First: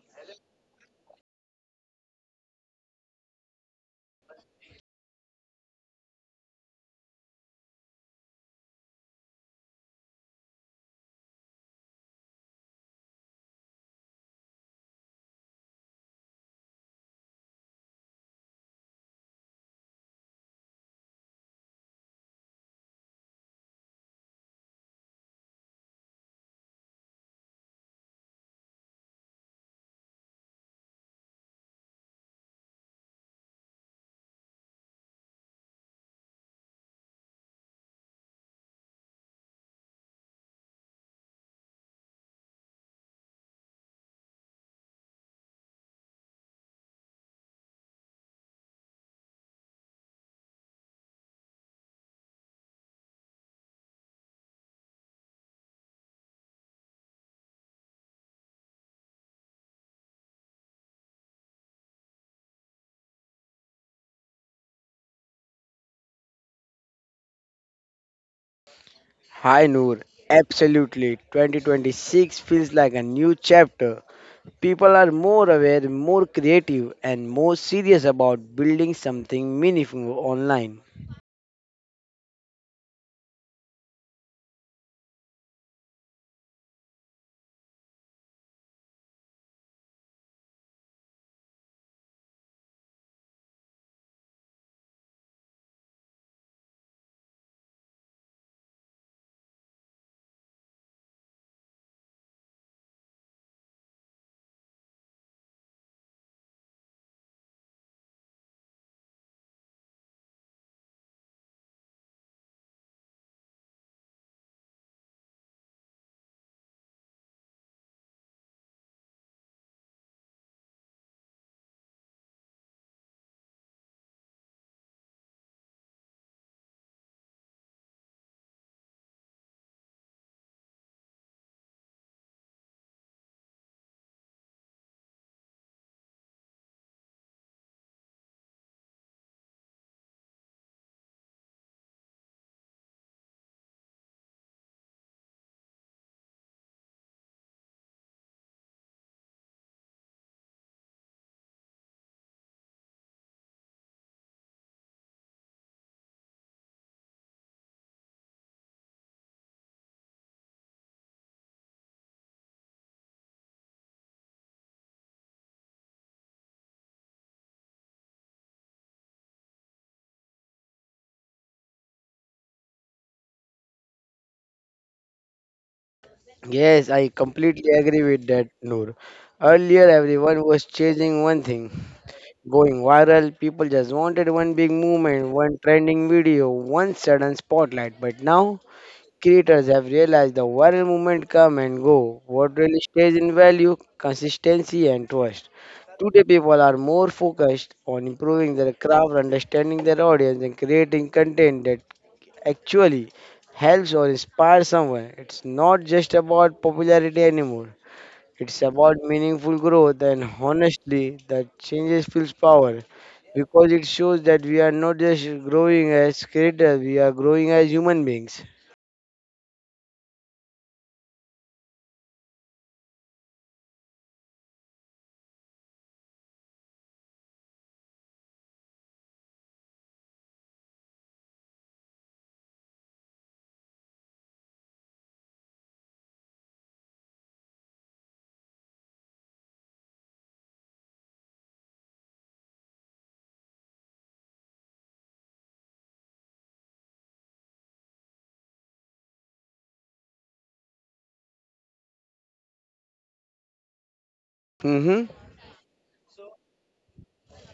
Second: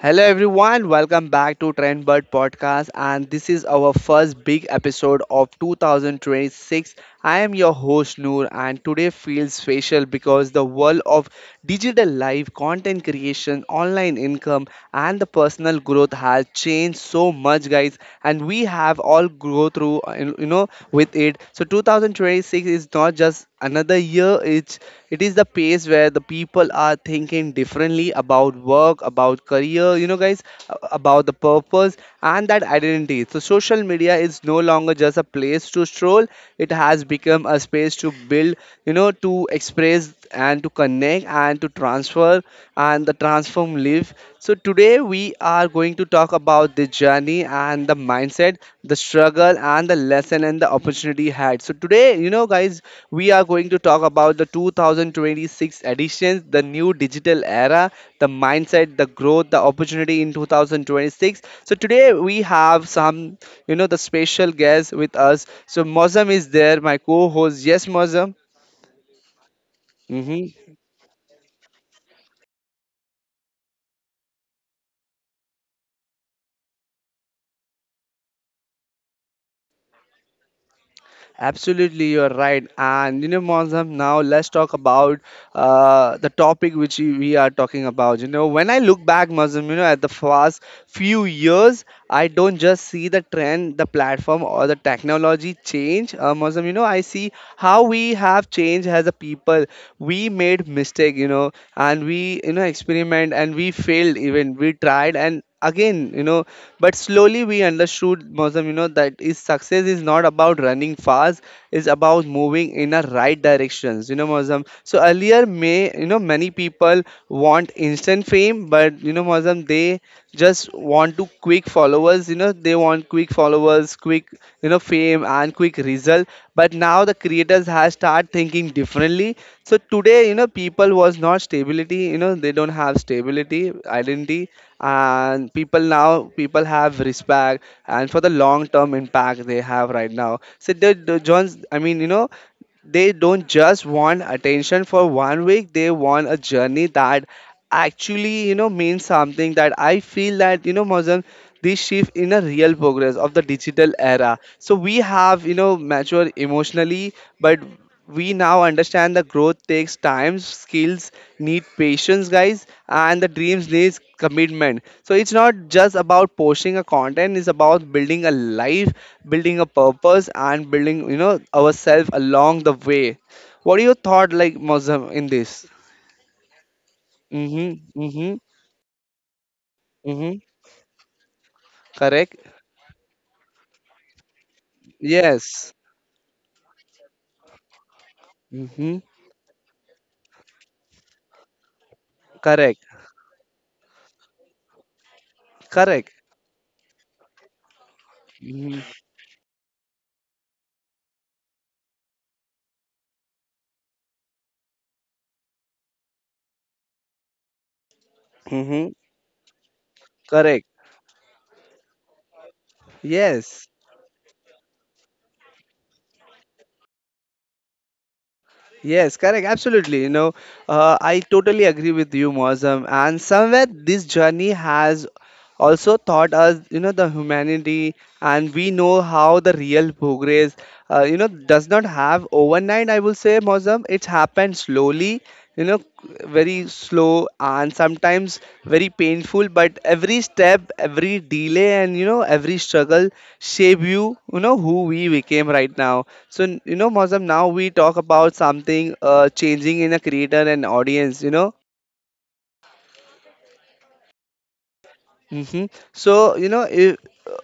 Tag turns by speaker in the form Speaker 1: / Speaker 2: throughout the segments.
Speaker 1: Hello everyone, welcome back to Trendbird Podcast and this is our first big episode of 2026. I am your host Noor and today feels special because the world of digital life, content creation, online income and the personal growth has changed so much guys and we have all go through with it. So 2026 is not just another year, it is the pace where the people are thinking differently about work, about career, you know, guys, about the purpose and that identity. So, social media is no longer just a place to stroll, it has become a space to build, you know, to express and to connect and to transfer and the transform live. So today we are going to talk about the journey and the mindset, the struggle and the lesson and the opportunity had. So today, you know, guys, we are going to talk about the 2026 editions, the new digital era, the mindset, the growth, the opportunity in 2026. So today we have some, you know, the special guest with us. So Mozam is there, my co-host. Yes, Mozam.
Speaker 2: Hi Noor,
Speaker 1: Hmm.
Speaker 2: absolutely. 2026 feels like a new chapter. People are more aware, more creative, and more serious about building something meaningful online.
Speaker 1: Absolutely, you're right. And you know, Mozam, now let's talk about the topic which we are talking about. You know, when I look back, Mozam, you know, at the past few years, I don't just see the trend, the platform, or the technology change. Mozam, you know, I see how we have changed as a people. We made mistake, you know, and we, you know, experiment and we failed even. We tried and again, you know. But slowly we understood, Mosam, you know, that is success is not about running fast, it's about moving in a right directions, you know, Mosam. So earlier, may you know, many people want instant fame, but you know, Mosam, they just want to quick followers, you know, they want quick followers, quick, you know, fame and quick result. But now the creators has start thinking differently. So today, you know, people was not stability, you know, they don't have stability identity. And people now people have respect and for the long term impact they have right now. So the johns, I mean, you know, they don't just want attention for 1 week, they want a journey that actually, you know, means something, that I feel that, you know, Mazan, this shift in a real progress of the digital era. So we have, you know, matured emotionally, but we now understand the growth takes time, skills need patience guys, and the dreams needs commitment. So it's not just about posting a content, it's about building a life, building a purpose and building, you know, ourselves along the way. What are your thought like Mozam in this?
Speaker 2: Yes, I completely
Speaker 1: Mm-hmm.
Speaker 2: agree with
Speaker 1: Mm-hmm.
Speaker 2: that, Noor. Earlier, everyone
Speaker 1: Mm-hmm.
Speaker 2: was chasing one thing
Speaker 1: Correct.
Speaker 2: going viral. People just wanted one big movement, one
Speaker 1: Yes.
Speaker 2: trending video, one sudden spotlight. But now,
Speaker 1: Mm-hmm.
Speaker 2: creators have realized the viral movement come and go. What really
Speaker 1: Correct.
Speaker 2: stays in value? Consistency and trust.
Speaker 1: Correct.
Speaker 2: Today, people are more focused on improving their
Speaker 1: Mm-hmm.
Speaker 2: craft, understanding their audience, and creating content that actually helps or inspires someone. It's not just about popularity anymore. It's about
Speaker 1: Mm-hmm.
Speaker 2: meaningful growth, and
Speaker 1: Correct.
Speaker 2: honestly, that changes feels power because
Speaker 1: Yes.
Speaker 2: it shows that we are not just growing as creators, we are growing as human beings.
Speaker 1: Yes, correct. Absolutely. You know, I totally agree with you, Mozam. And somewhere this journey has also taught us, you know, the humanity, and we know how the real progress, you know, does not have overnight. I will say, Mozam, it happened slowly. You know, very slow and sometimes very painful. But every step, every delay, and you know, every struggle shape you. You know who we became right now. So you know, Mozam, now we talk about something changing in a creator and audience. You know,
Speaker 2: Mm-hmm.
Speaker 1: hmm, so you know, if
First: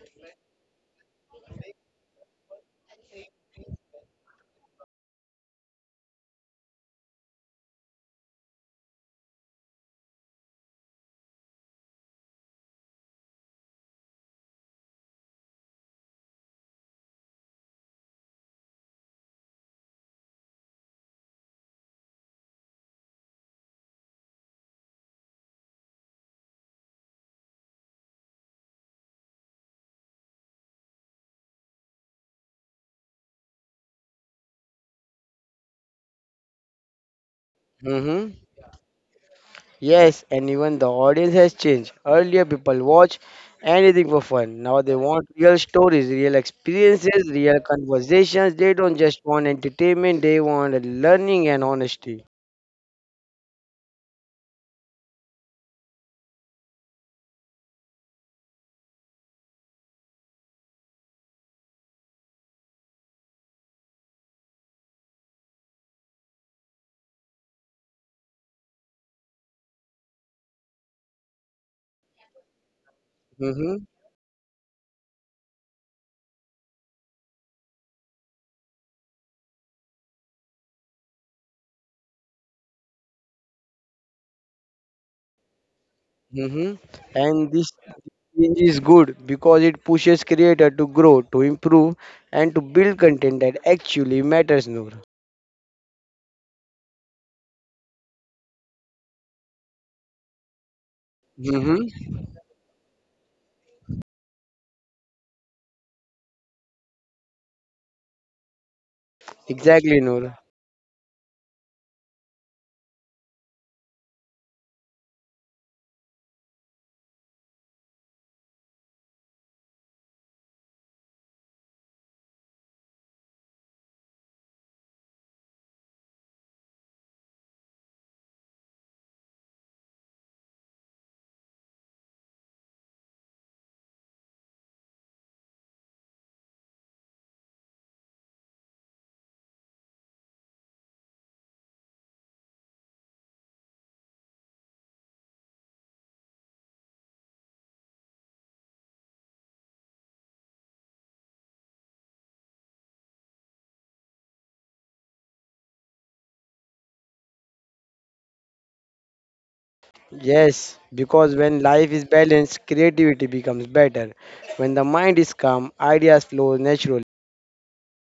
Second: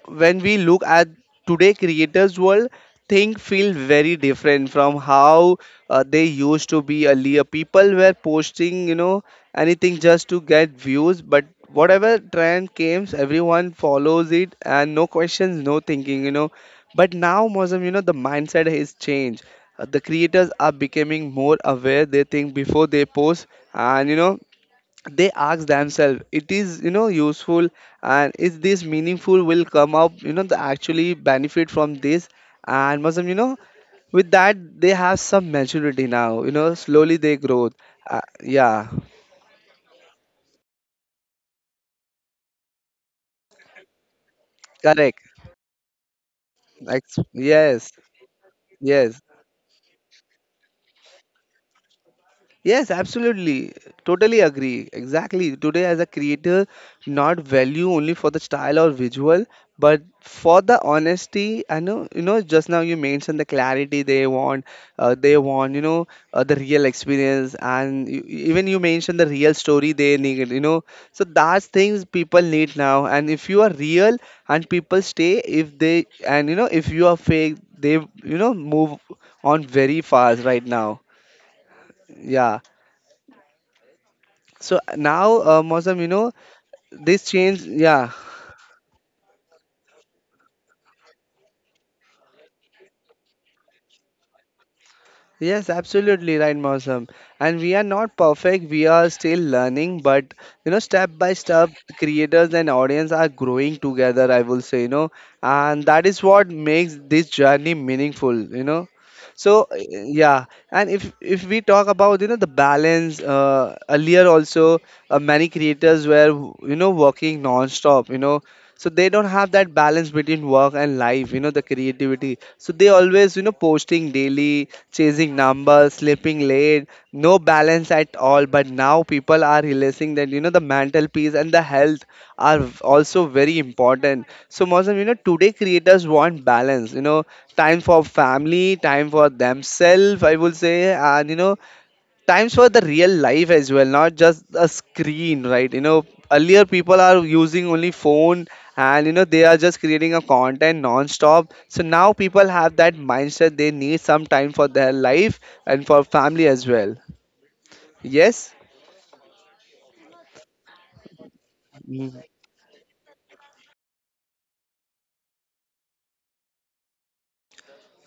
Speaker 1: when we look at today creators world, things feel very different from how they used to be. Earlier people were posting, you know, anything just to get views, but whatever trend comes everyone follows it and no questions no thinking, you know. But now Mozam, you know, the mindset has changed. The creators are becoming more aware, they think before they post, and you know, they ask themselves, it is, you know, useful, and is this meaningful, will come up, you know, the actually benefit from this. And muslim, you know, with that they have some maturity now, you know, slowly they grow.
Speaker 2: Mm-hmm.
Speaker 1: Yeah.
Speaker 2: Yes, and even the audience has changed. Earlier, people watch anything for fun. Now they
Speaker 1: Correct.
Speaker 2: want real stories, real experiences, real
Speaker 1: Yes.
Speaker 2: conversations. They don't
Speaker 1: Yes.
Speaker 2: just want entertainment, they want learning and honesty.
Speaker 1: Yes, absolutely. Totally agree. Exactly. Today, as a creator, not value only for the style or visual, but for the honesty. I know, you know, just now you mentioned the clarity they want, you know, the real experience, and you, even you mentioned the real story they need, you know. So that's things people need now. And if you are
Speaker 2: Mm-hmm.
Speaker 1: real and people stay, if they, and you know, if you are fake, they, you know, move on very fast right now. Yeah. So now, Mosam, you know,
Speaker 2: Mm-hmm.
Speaker 1: this
Speaker 2: And
Speaker 1: change,
Speaker 2: this
Speaker 1: yeah,
Speaker 2: change is good because it pushes creator to grow, to improve, and to build content that actually matters, Noor.
Speaker 1: yes, absolutely right, Mosam. And we are not perfect, we are still learning, but you know, step by step,
Speaker 2: Mm-hmm.
Speaker 1: creators and audience are growing together, I will say, you know, and that is what makes this journey meaningful, you know. So,
Speaker 2: Exactly, Noor.
Speaker 1: yeah, and if we talk about, you know, the balance, earlier also, many creators were, you know, working non-stop, you know, so they don't have that balance between work and life, you know, the creativity. So they always, you know, posting daily, chasing numbers, sleeping late, no balance at all. But now people are realizing that, you know, the mental peace and the health are also very important. So Mozam, you know, today creators want balance, you know, time for family, time for themselves, I will say, and you know, times for the real life as well, not just a screen, right, you know. Earlier people are using only phone, and you know, they are just creating a content non-stop. So now people have that mindset, they need some time for their life and for family as well. Yes.
Speaker 2: Yes, because when life is balanced, creativity becomes better. When the mind is calm, ideas flow naturally.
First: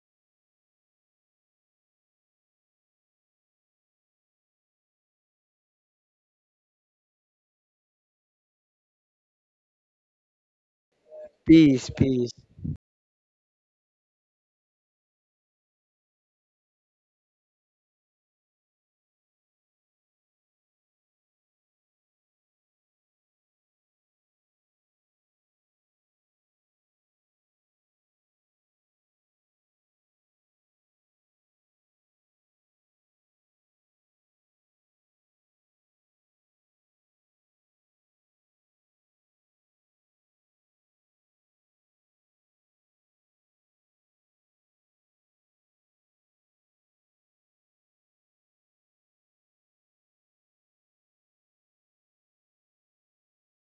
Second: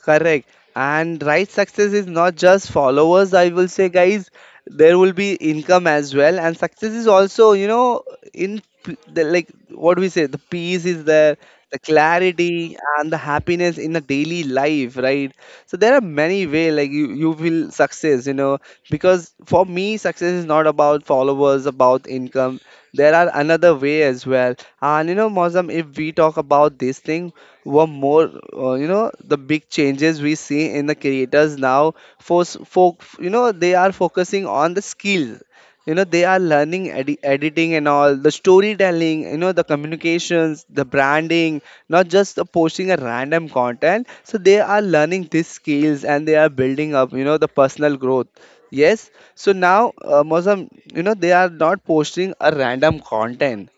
Speaker 1: Correct. And right success is not just followers, I will say, guys. There will be income as well. And success is also, you know, in the, like what we say, the peace is there, the
Speaker 2: Peace, peace.
Speaker 1: clarity and the happiness in the daily life, right? So there are many way like you will success, you know, because for me, success is not about followers, about income. There are another way as well. And you know, Mozam, if we talk about this thing, one more, you know, the big changes we see in the creators now, for you know, they are focusing on the skills, you know, they are learning editing and all the storytelling, you know, the communications, the branding, not just the posting a random content. So they are learning these skills and they are building up, you know, the personal growth. Yes. So now, Mozam, you know, they are not posting a random content.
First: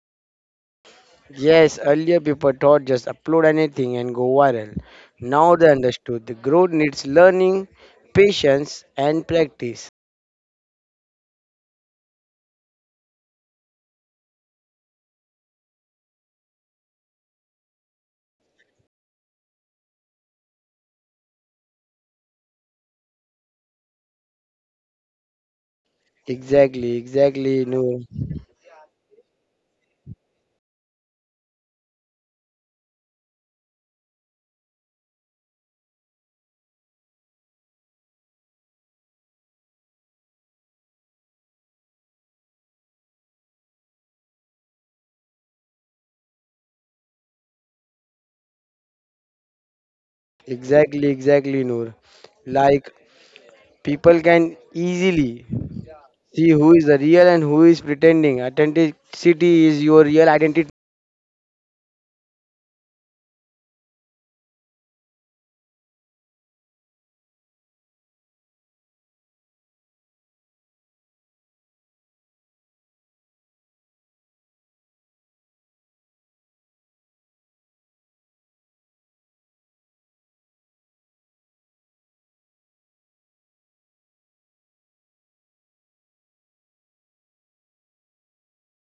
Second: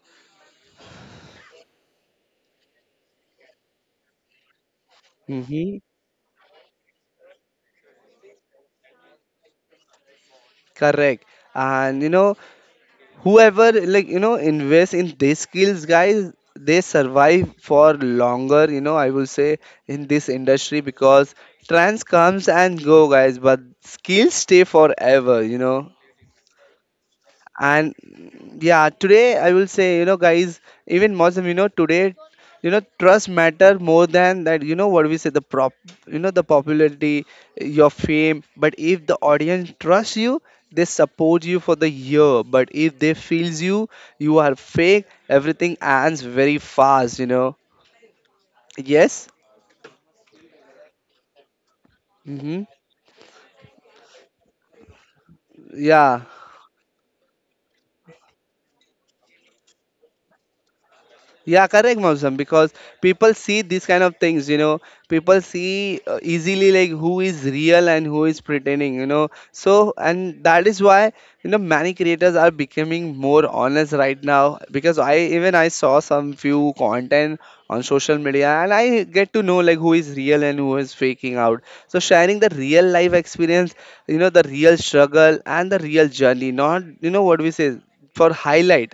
Speaker 2: Yes, earlier people thought just upload anything and go viral. Now they
Speaker 1: Mm-hmm.
Speaker 2: understood the growth needs learning, patience, and practice.
Speaker 1: Correct. And you know, whoever like you know invest in these skills, guys, they survive for longer. You know, I will say in this industry because trends comes and go, guys, but skills stay forever. You know.
Speaker 2: Exactly, exactly,
Speaker 1: And
Speaker 2: Noor.
Speaker 1: yeah, today I will say, you know, guys, even muslim, you know, today, you know, trust matter more than that, you know, what we say the prop, you know, the popularity, your fame. But if the audience trusts you, they support you for the year. But if they feels you, you are fake, everything ends very fast, you know. Yes.
Speaker 2: Exactly, exactly, Noor.
Speaker 1: Mm-hmm.
Speaker 2: Like people can easily
Speaker 1: Yeah.
Speaker 2: see who is the real and who is pretending. Authenticity is your real identity.
Speaker 1: Yeah, correct, Mausam, because people see these kind of things, you know. People see easily like who is real and who is pretending, you know. So, and that is why, you know, many creators are becoming more honest right now, because I even I saw some few content on social media and I get to know like who is real and who is faking out. So, sharing the real life experience, you know, the real struggle and the real journey, not, you know, what we say for highlight,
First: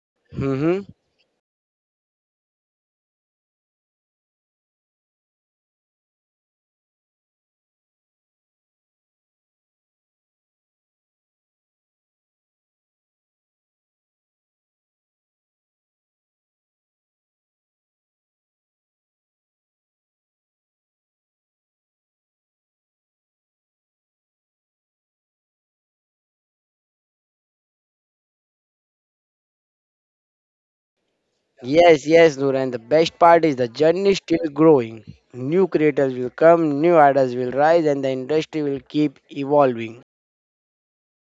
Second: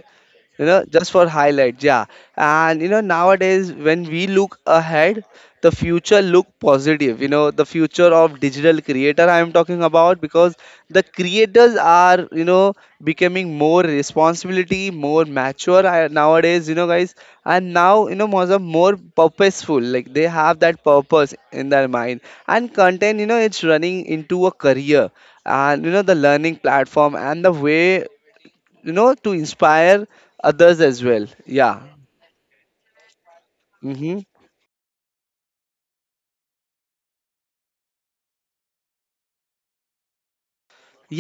Speaker 1: you know,
Speaker 2: Mm-hmm.
Speaker 1: just for highlights, yeah. And you know, nowadays when we look ahead the future look positive, you know, the future of digital creator I am talking about, because the creators are, you know, becoming more responsibility, more mature, nowadays, you know, guys, and now you know more of more purposeful, like they have that purpose in their mind, and content, you know, it's running into a career, and you know, the learning platform and the way, you know, to inspire others as well, yeah.
Speaker 2: Yes, yes, Noor. And the best part is the journey
Speaker 1: Mm-hmm.
Speaker 2: is still growing. New creators will come, new ideas will rise, and the industry will keep evolving.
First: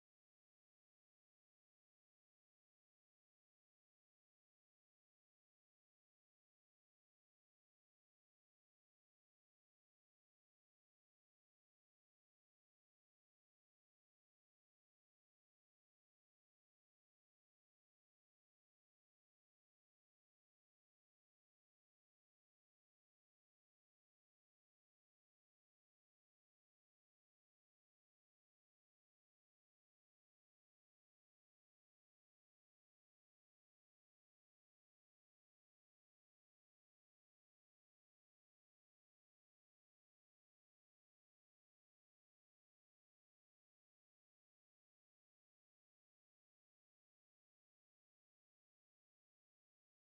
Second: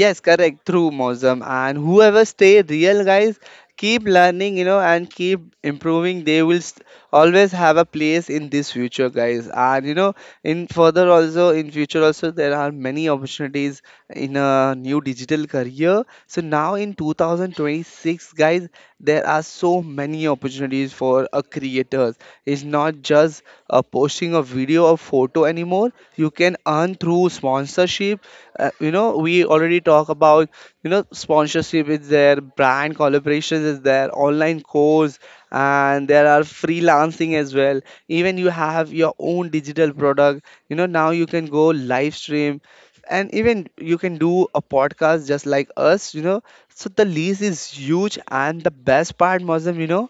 Speaker 1: Yes, correct through Mosm. And whoever stay real guys, keep learning, you know, and keep improving, they will always have a place in this future guys. And you know, in further also, in future also, there are many opportunities in a new digital career. So now in 2026 guys, there are so many opportunities for a creators. It's not just posting a video or photo anymore. You can earn through sponsorship. You know we already talk about, you know, sponsorship is there, brand collaborations is there, online course, and there are freelancing as well. Even you have your own digital product. You know, now you can go live stream and even you can do a podcast just like us, you know. So the lease is huge. And the best part Muslim, you know,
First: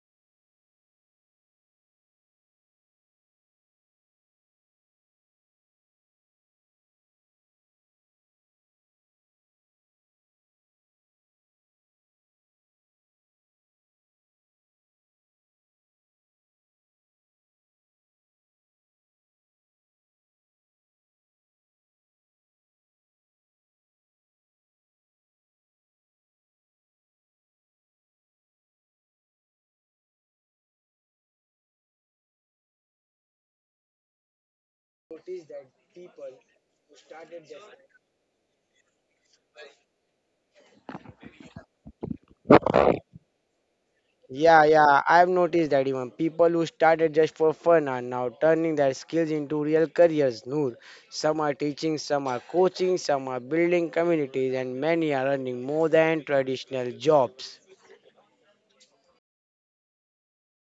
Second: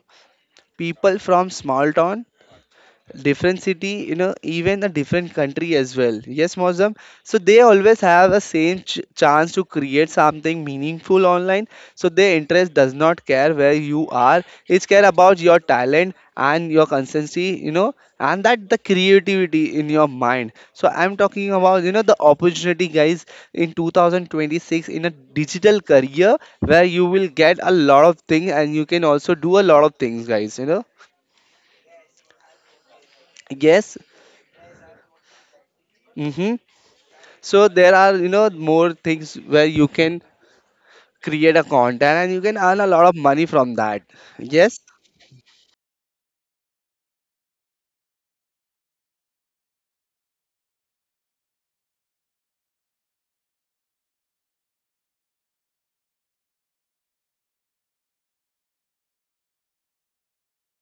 Speaker 1: people from small town, different city, you know, even a different country as well. Yes Mozam, so they always have a same chance to create something meaningful online. So their interest does not care where you are. It's care about your talent and your consistency, you know, and that the creativity in your mind. So I'm talking about, you know, the opportunity guys, in 2026, in a digital career where you will get a lot of things and you can also do a lot of things guys, you know. Yes. Mm-hmm. So there are, you know, more things where you can create a content and you can earn a lot of money from that.
Speaker 2: Yeah,
Speaker 1: Yes?
Speaker 2: yeah, I've noticed that even people who started just for fun are now turning their skills into real careers. Noor, some are teaching, some are coaching, some are building communities, and many are earning more than traditional jobs.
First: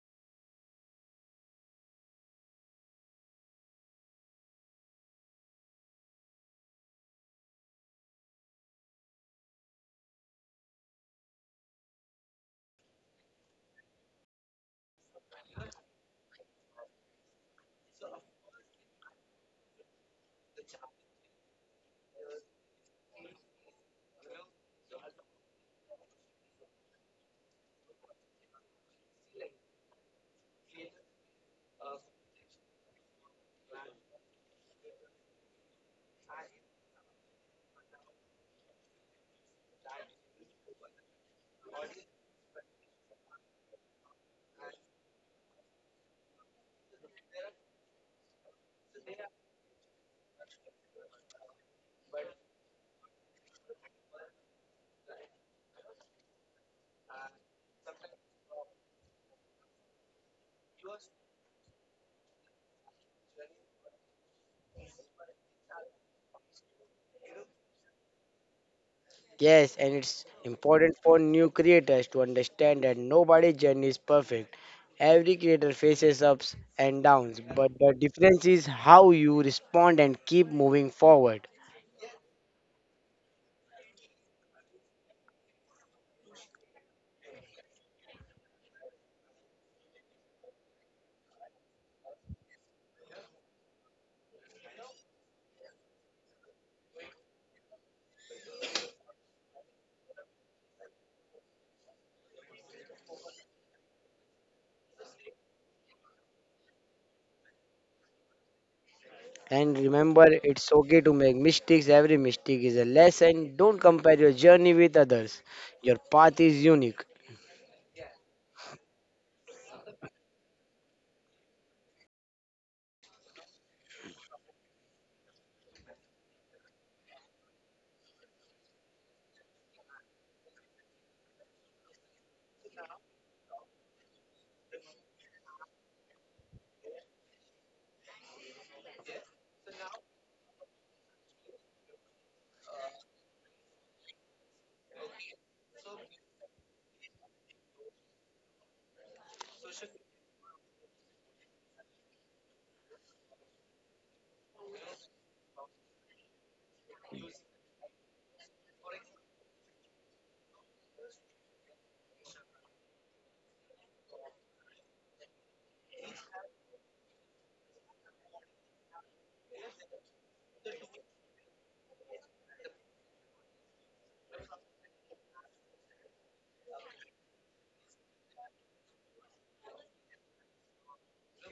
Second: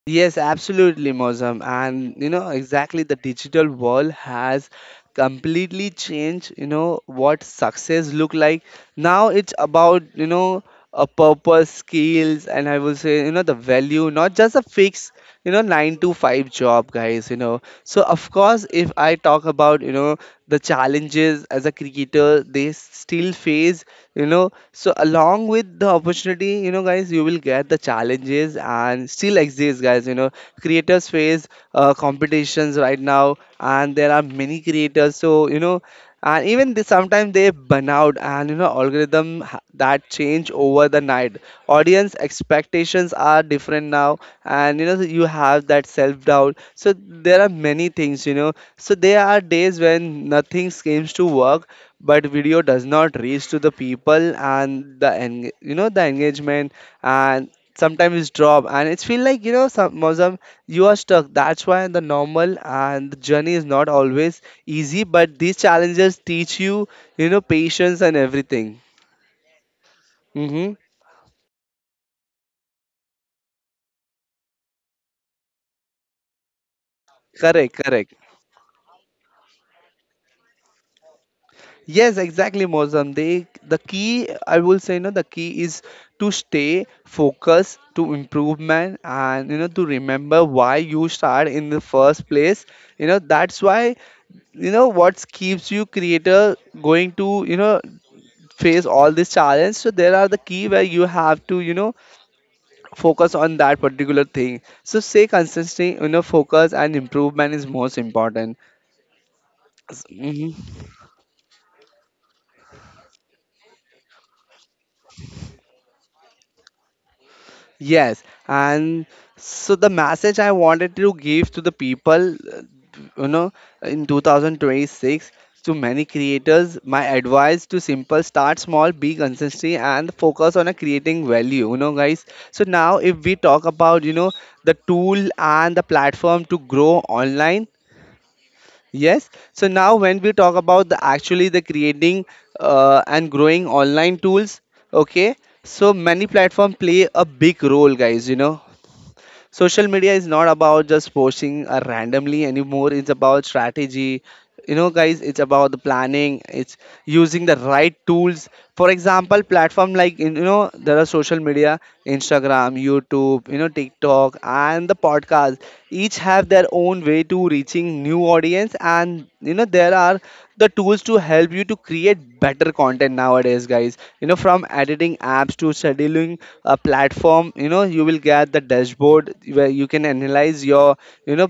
Speaker 1: Yes, absolutely, Mozam. And you know, exactly, the digital world has completely changed, you know, what success look like. Now it's about, you know, a purpose skills, and I will say, you know, the value, not just a fixed, you know, 9 to 5 job guys, you know. So of course, if I talk about, you know, the challenges as a cricketer, they still face, you know. So along with the opportunity, you know guys, you will get the challenges and still exist guys, you know. Creators face competitions right now, and there are many creators, so you know, and even they sometimes they burn out, and you know, algorithm that change over the night. Audience expectations are different now, and you know, you have that self-doubt. So there are many things, you know. So there are days when nothing seems to work, but video does not reach to the people, and the you know, the engagement, and sometimes it's drop, and it's feel like, you know, some you are stuck. That's why the normal, and the journey is not always easy, but these challenges teach you, you know, patience and everything.
Speaker 2: Yes, and it's
Speaker 1: Mm-hmm.
Speaker 2: important for new creators to understand that nobody's journey is perfect. Every creator faces ups and downs, but
Speaker 1: Correct,
Speaker 2: the
Speaker 1: correct.
Speaker 2: difference is how you respond and keep moving forward.
Speaker 1: Yes, exactly Mozam. They, the key I will say, you know, the key is to stay focused, to improvement, and you know, to remember why you start in the first place. You know, that's why, you know, what keeps you creator going to, you know, face all these challenges. So there are the key where you have to, you know, focus on that particular thing. So stay consistent, you know, focus and improvement is most important.
Speaker 2: And remember, it's
Speaker 1: Mhm.
Speaker 2: okay to make mistakes. Every mistake is a lesson. Don't compare your journey with others. Your path is unique.
Speaker 1: Yes, and so the message I wanted to give to the people, you know, in 2026, to many creators, my advice to simple: start small, be consistent, and focus on a creating value, you know, guys. So now, if we talk about, you know, the tool and the platform to grow online. Yes. So now, when we talk about the actually the creating and growing online tools, okay. So many platform play a big role, guys. You know, social media is not about just posting randomly anymore. It's about strategy. You know, guys, it's about the planning. It's using the right tools. For example, platform like, you know, there are social media, Instagram, YouTube, you know, TikTok, and the podcasts, each have their own way to reaching new audience. And you know, there are the tools to help you to create better content nowadays guys. You know, from editing apps to scheduling a platform, you know, you will get the dashboard where you can analyze your, you know,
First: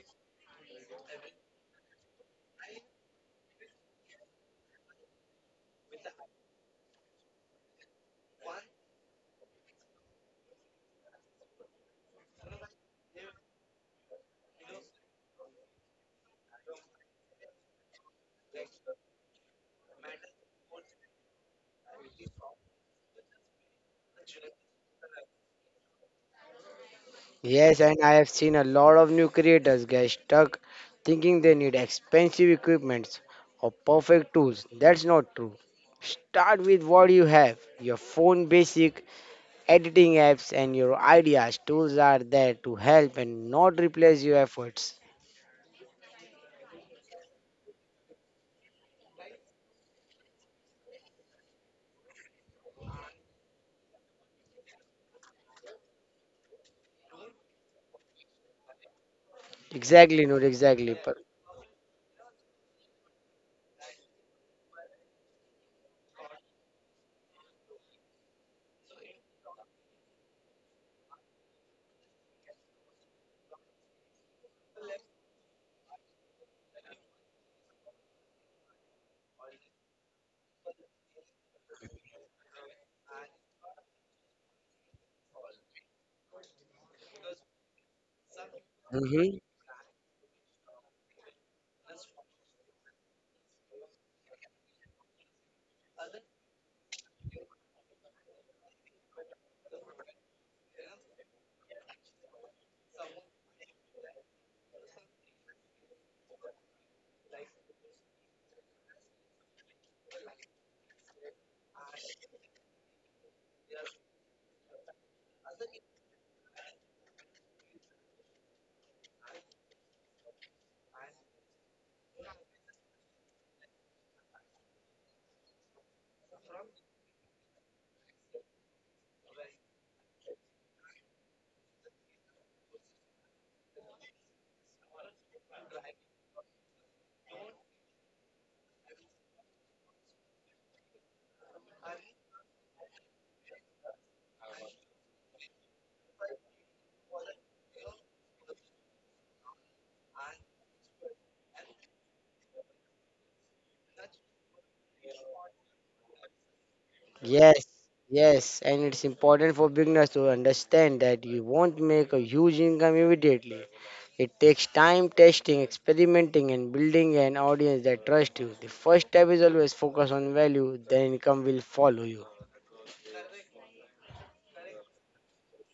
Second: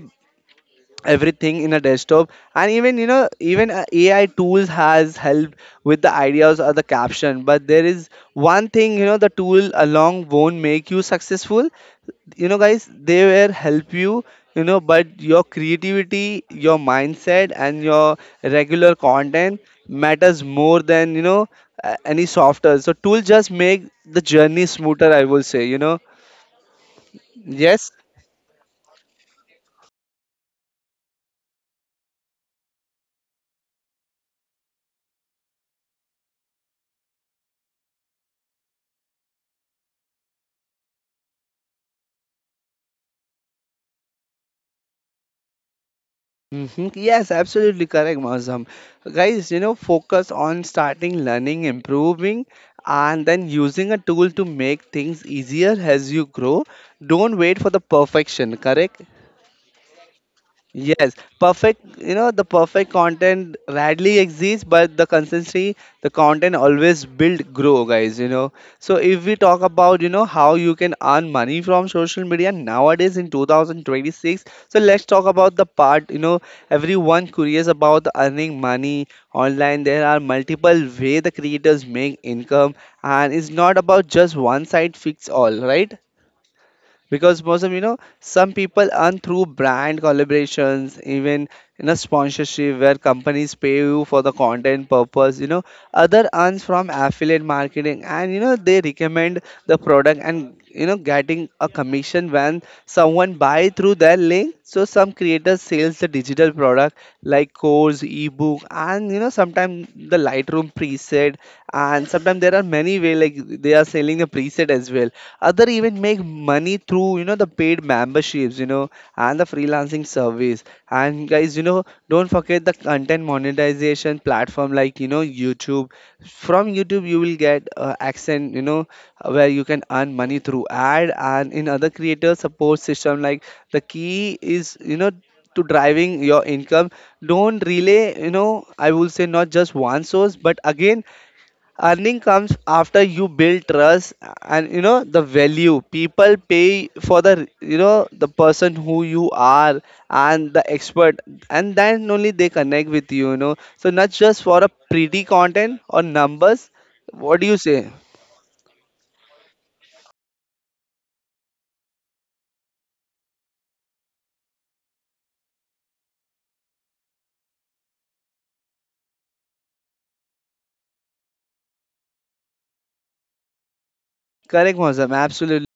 Speaker 1: everything in a desktop. And even, you know, even AI tools has helped with the ideas or the caption. But there is one thing, you know, the tool along won't make you successful, you know guys. They will help you, you know, but your creativity, your mindset, and your regular content matters more than, you know, any software. So tool just make the journey smoother, I will say, you know.
Speaker 2: Yes,
Speaker 1: Yes.
Speaker 2: and I have seen a lot of new creators get stuck thinking they need expensive equipments or perfect tools. That's not true. Start with what you have your phone, basic editing apps, and your ideas. Tools are there to help and not replace your efforts.
Speaker 1: Mhm. Yes, absolutely correct, Mazam. Guys, you know, focus on starting, learning, improving, and then using a tool to make things easier as you grow. Don't wait for the perfection, correct?
Speaker 2: Exactly, not exactly.
Speaker 1: Yes,
Speaker 2: But,
Speaker 1: perfect. You know, the perfect content rarely exists, but the consistency, the content always build grow, guys. You know, so if we talk about, you know, how you can earn money from social media nowadays in 2026, so let's talk about the part, you know, everyone curious about earning money online. There are multiple way the creators make income, and it's not about just one side fits all, right? Because most of, you know, some people earn
Speaker 2: Mhm.
Speaker 1: through brand collaborations, even in a sponsorship where companies pay you for the content purpose, you know. Other earns from affiliate marketing, and you know, they recommend the product, and you know, getting a commission when someone buy through their link. So some creators sells the digital product like course, ebook, and you know, sometimes the Lightroom preset. And sometimes there are many way, like they are selling the preset as well. Other even make money through, you know, the paid memberships, you know, and the freelancing service. And guys, you know, don't forget the content monetization platform like, you know, YouTube. From YouTube you will get accent, you know, where you can earn money through ad, and in other creator support system. Like the key is, you know, to driving your income, don't relay, you know, I will say, not just one source. But again, earning comes after you build trust, and you know, the value. People pay for the, you know, the person who you are and the expert, and then only they connect with you, you know. So not just for a pretty content or numbers. What do you
Speaker 2: Yes,
Speaker 1: say?
Speaker 2: yes, and it's important for beginners to understand that you won't make a huge income immediately. It takes time testing, experimenting, and building an audience that trusts you. The first step is always focus on value, then income will follow you.
Speaker 1: Correct Mozam, absolutely.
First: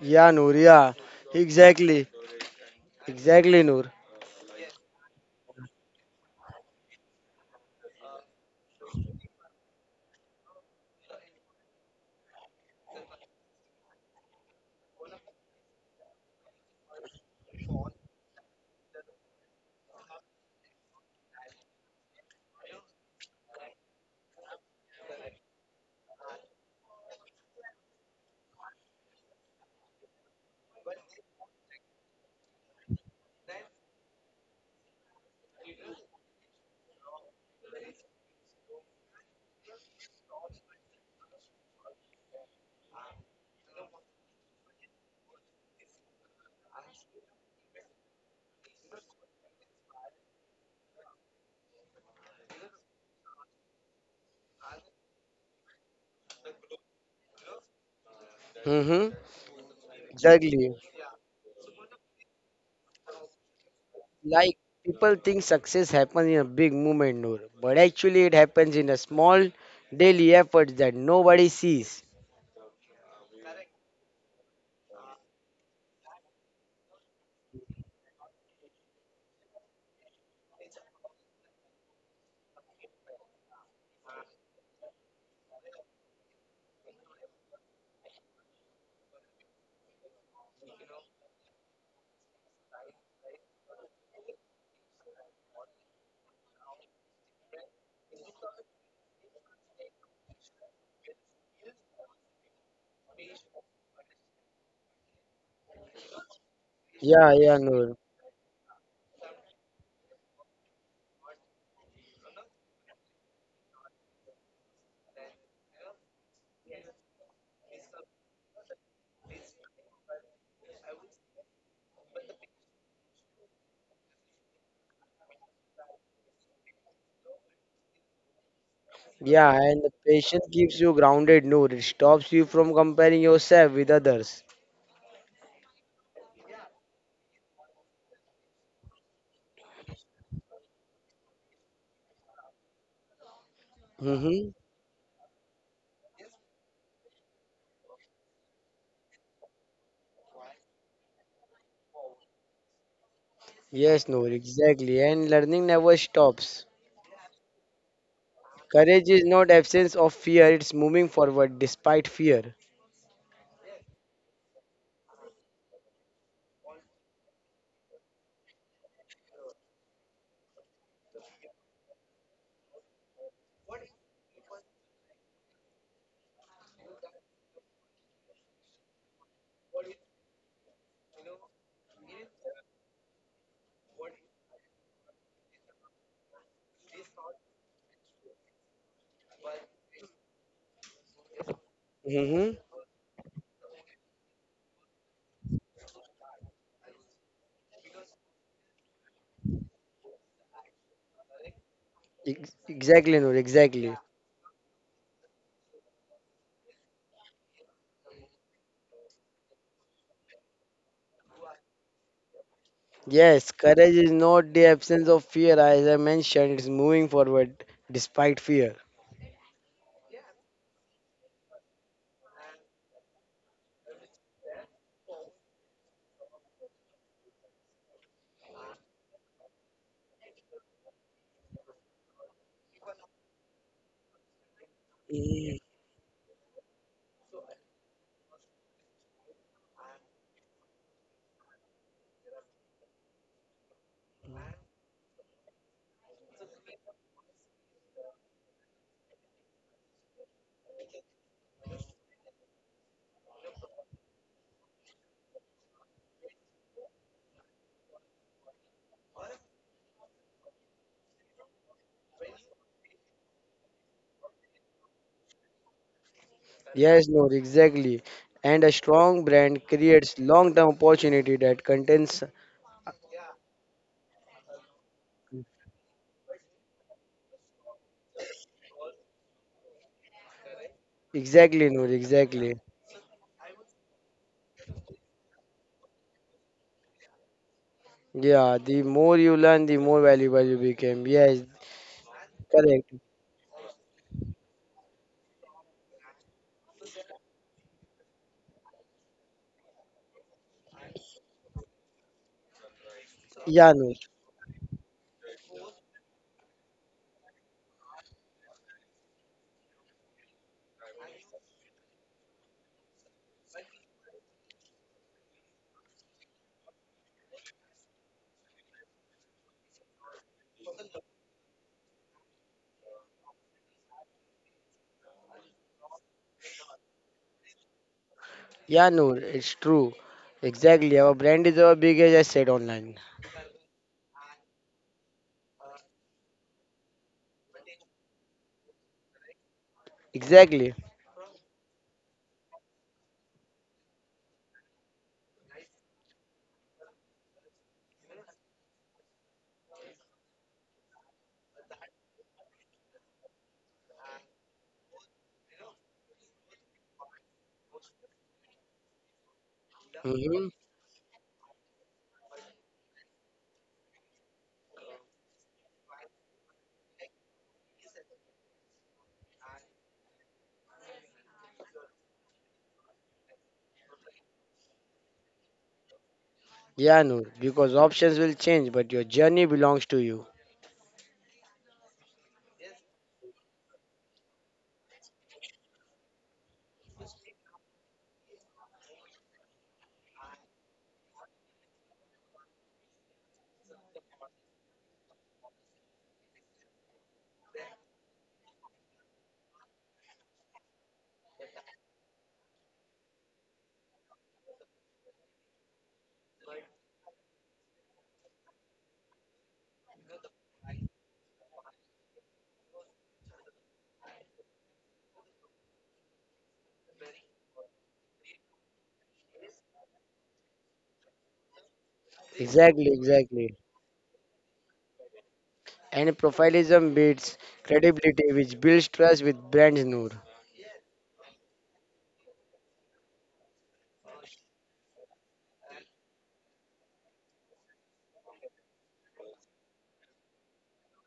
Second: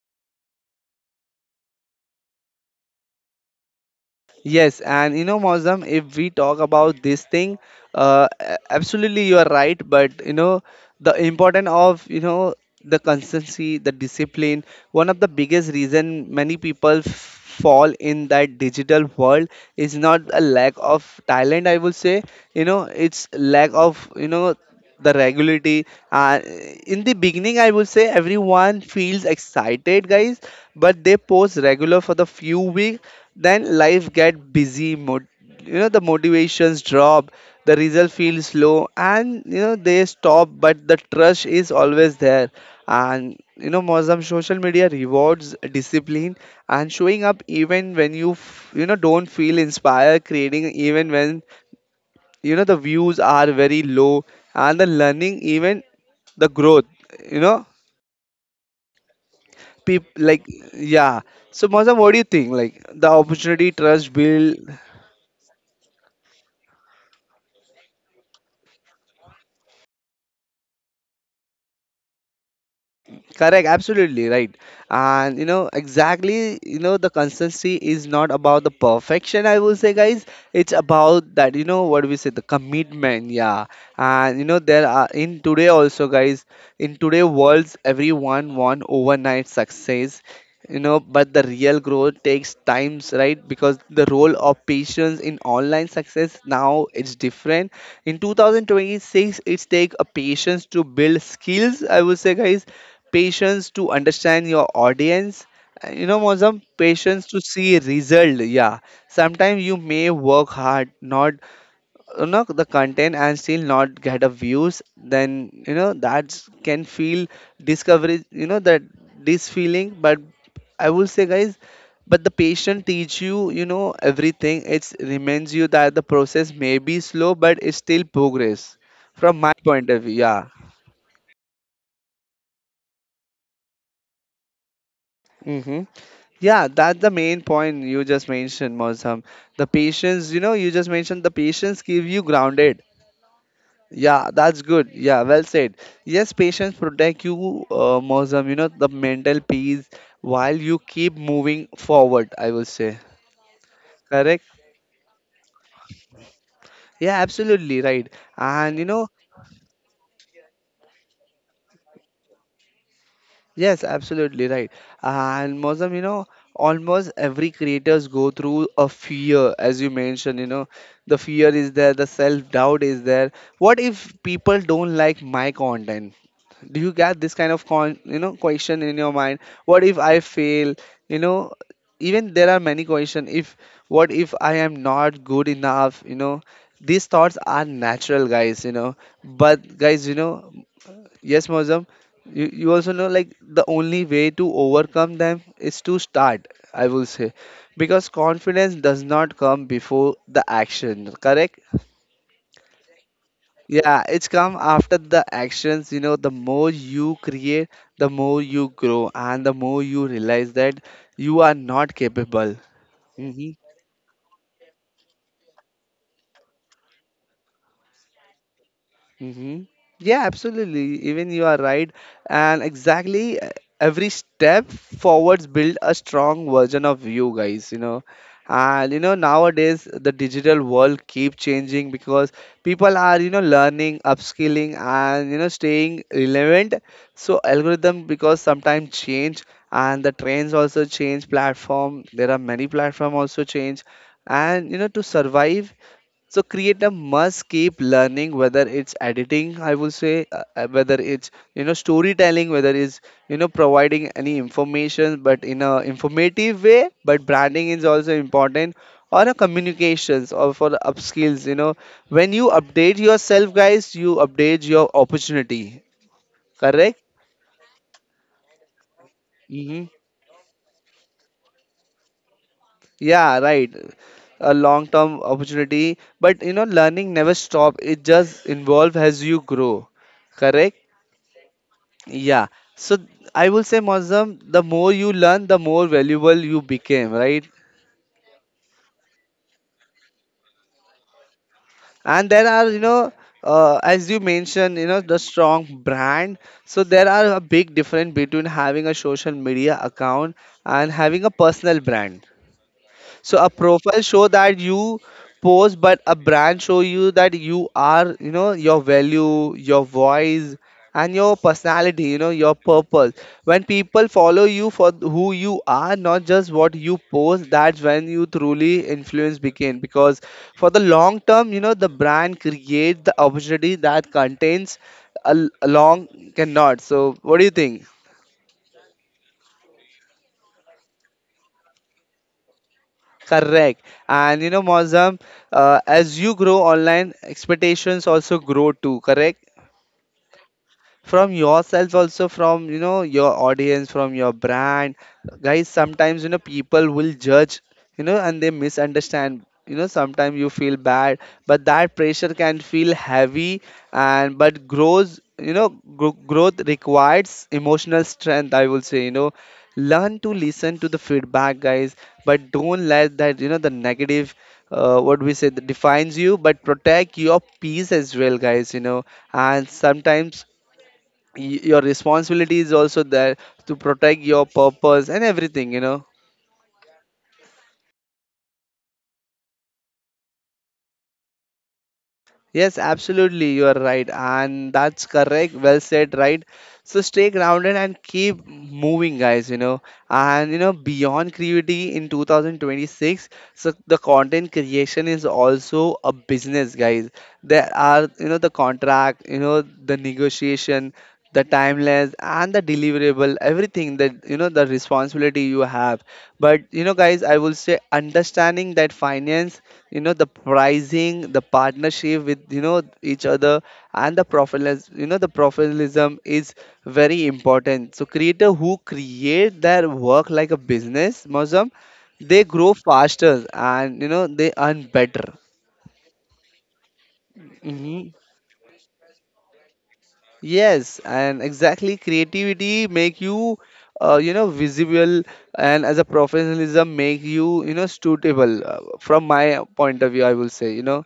Speaker 2: Yeah, Noor, yeah. Exactly. Exactly, Noor.
Speaker 1: Yes, and you know, Mozam, if we talk about this thing, absolutely you are right. But you know, the importance of, you know, the consistency, the discipline. One of the biggest reason many people fall in that digital world is not a lack of talent, I would say. You know, it's lack of, you know, the regularity. Uh, in the beginning, I would say everyone feels excited, guys, but they post regular for the few weeks, then life get busy. You know, the motivations drop, the result feels low, and you know, they stop. But the trust is always there. And you know Mozam, social media rewards discipline, and showing up even when you you know, don't feel inspired, creating even when, you know, the views are very low, and the learning, even the growth, you know,
Speaker 2: Mm-hmm.
Speaker 1: people like,
Speaker 2: Exactly.
Speaker 1: yeah. So Maza, what do you think like the opportunity trust
Speaker 2: Like
Speaker 1: build?
Speaker 2: people think success happens in a big moment, Noor, but actually it happens in a small daily efforts that nobody sees.
Speaker 1: Correct, absolutely right. And you know, exactly, you know, the consistency is not about the perfection, I will say, guys. It's about that, you know, what we say, the commitment, yeah. And you know, there are in today also, guys, in today worlds, everyone want overnight success, you know, but the real growth takes times, right? Because the role of patience in online success now it's different. In 2026, it's take a patience to build skills, I would say, guys. Patience to understand your audience, and you know Mozam, patience
Speaker 2: Yeah,
Speaker 1: to
Speaker 2: yeah,
Speaker 1: see
Speaker 2: Noor.
Speaker 1: result, yeah. Sometimes you may work hard, not, you know, the content, and still not get a views, then you know, that can feel discovery, you know, that this feeling. But I will say guys, but the patient teach you, you know, everything. It reminds you that the process may be slow, but it's still progress, from
Speaker 2: Yeah,
Speaker 1: my
Speaker 2: and the
Speaker 1: point of view,
Speaker 2: patience
Speaker 1: yeah.
Speaker 2: keeps you grounded, Noor. It stops you from comparing yourself with others.
Speaker 1: Mm-hmm. Yeah, that's the main point you just mentioned, Mosam. The patience, you know, you just mentioned the patience keep you grounded. Yeah,
Speaker 2: Mm-hmm.
Speaker 1: that's good. Yeah, well said. Yes, patience protect you, Mosam. You know, the mental peace while you keep moving forward, I will say.
Speaker 2: Yes, Noor,
Speaker 1: Correct.
Speaker 2: exactly. And learning never stops.
Speaker 1: Yeah, absolutely right. And you
Speaker 2: Courage
Speaker 1: know,
Speaker 2: is not absence of fear, it's moving forward despite fear.
Speaker 1: yes, absolutely right. And Mozam, you know, almost every creators go through a fear, as you mentioned, you know, the fear is there, the self-doubt is there. What if people don't like my content? Do you get this kind of con, you know, question in your mind? What if I fail? You know, even there are many question. If what if I am not good enough? You know, these thoughts are natural, guys. You know, but guys, you know. Yes, Mozam. You,
Speaker 2: Mm-hmm.
Speaker 1: you also know like the only way to overcome them is to start, I will say. Because confidence does not come before the action, correct?
Speaker 2: Exactly, Noor, exactly.
Speaker 1: Yeah, it's come after the actions. You know, the more you create, the more you grow, and the more you realize that you are not capable.
Speaker 2: Yes,
Speaker 1: Mm-hmm.
Speaker 2: courage is not the absence of fear, as I mentioned, it's moving forward despite fear.
Speaker 1: Mm-hmm. Yeah, absolutely. Even you are right. And exactly, every step forwards build a strong version of you guys, you know. And you know, nowadays the digital world keep changing because people are, you know, learning, upskilling, and you know,
Speaker 2: Mm.
Speaker 1: staying relevant. So algorithm because sometimes change, and the trends also change, platform, there are many platform also change. And you know, to survive, so creator must keep learning, whether it's editing, I will say, whether it's, you know, storytelling, whether it's, you know, providing any information, but in a informative way. But branding is also important, or a communications, or for upskills. You know, when you update yourself, guys, you update your opportunity. Correct?
Speaker 2: Yes, Noor, exactly. And a strong brand
Speaker 1: Hmm.
Speaker 2: creates long term opportunity that contains
Speaker 1: Yeah, right. A long-term opportunity, but you know, learning never stop. It just involve as you grow. Correct?
Speaker 2: exactly, Noor,
Speaker 1: Yeah.
Speaker 2: exactly.
Speaker 1: So I will say, Mozam, the more you learn, the more valuable you became, right?
Speaker 2: Yeah, the more you learn, the more valuable you become. Yes,
Speaker 1: And there are, you
Speaker 2: correct.
Speaker 1: know, as you mentioned, you know, the strong brand. So there are a big difference between having a social media account and having a personal brand. So a
Speaker 2: Yeah, Noor.
Speaker 1: profile show that you post, but a brand show you that you are, you know, your value, your voice, and your personality, you know, your purpose. When people follow you for who you are, not just what you post, that's when you truly influence begin. Because for the long term, you know, the brand create the opportunity that contains a, a long cannot. So what do you think?
Speaker 2: Yeah, Noor, it's true. Exactly. Our brand is our biggest asset online.
Speaker 1: Correct. And you know, Mozam, as you grow online, expectations also grow too, correct?
Speaker 2: Exactly.
Speaker 1: From yourself, also from, you know, your audience, from your brand, guys. Sometimes, you know, people will judge, you know, and they misunderstand, you know. Sometimes you feel bad, but that pressure can feel heavy, and but grows, you know. Growth requires emotional strength, I will say, you know. Learn to
Speaker 2: hmm
Speaker 1: listen to the feedback, guys, but don't let that, you know, the negative, what we say, that defines you, but protect your peace as well, guys, you know. And sometimes your responsibility is also there to protect your purpose and everything, you know.
Speaker 2: Yeah, Noor, because options will change, but your journey belongs to you.
Speaker 1: Yes, absolutely, you are right, and that's correct. Well said, right? So stay grounded and keep moving, guys. You know, and you know, beyond creativity in 2026, so the content creation is also a business, guys. There are, you know, the contract, you know, the negotiation, the timelines, and the deliverable, everything that, you know, the responsibility you have. But you know, guys, I will say understanding that finance, you know, the pricing, the partnership with, you know, each other, and the professionalism, you know, the professionalism is very important. So creator who create their work like a business, Muslim, they grow
Speaker 2: Exactly,
Speaker 1: faster,
Speaker 2: exactly.
Speaker 1: and you know, they earn better.
Speaker 2: And profilism beats
Speaker 1: Hmm.
Speaker 2: credibility, which builds trust with brands, Noor.
Speaker 1: Yes, and exactly, creativity make you, you know, visible, and as a professionalism make you, you know, suitable, from my point of view, I will say, you know.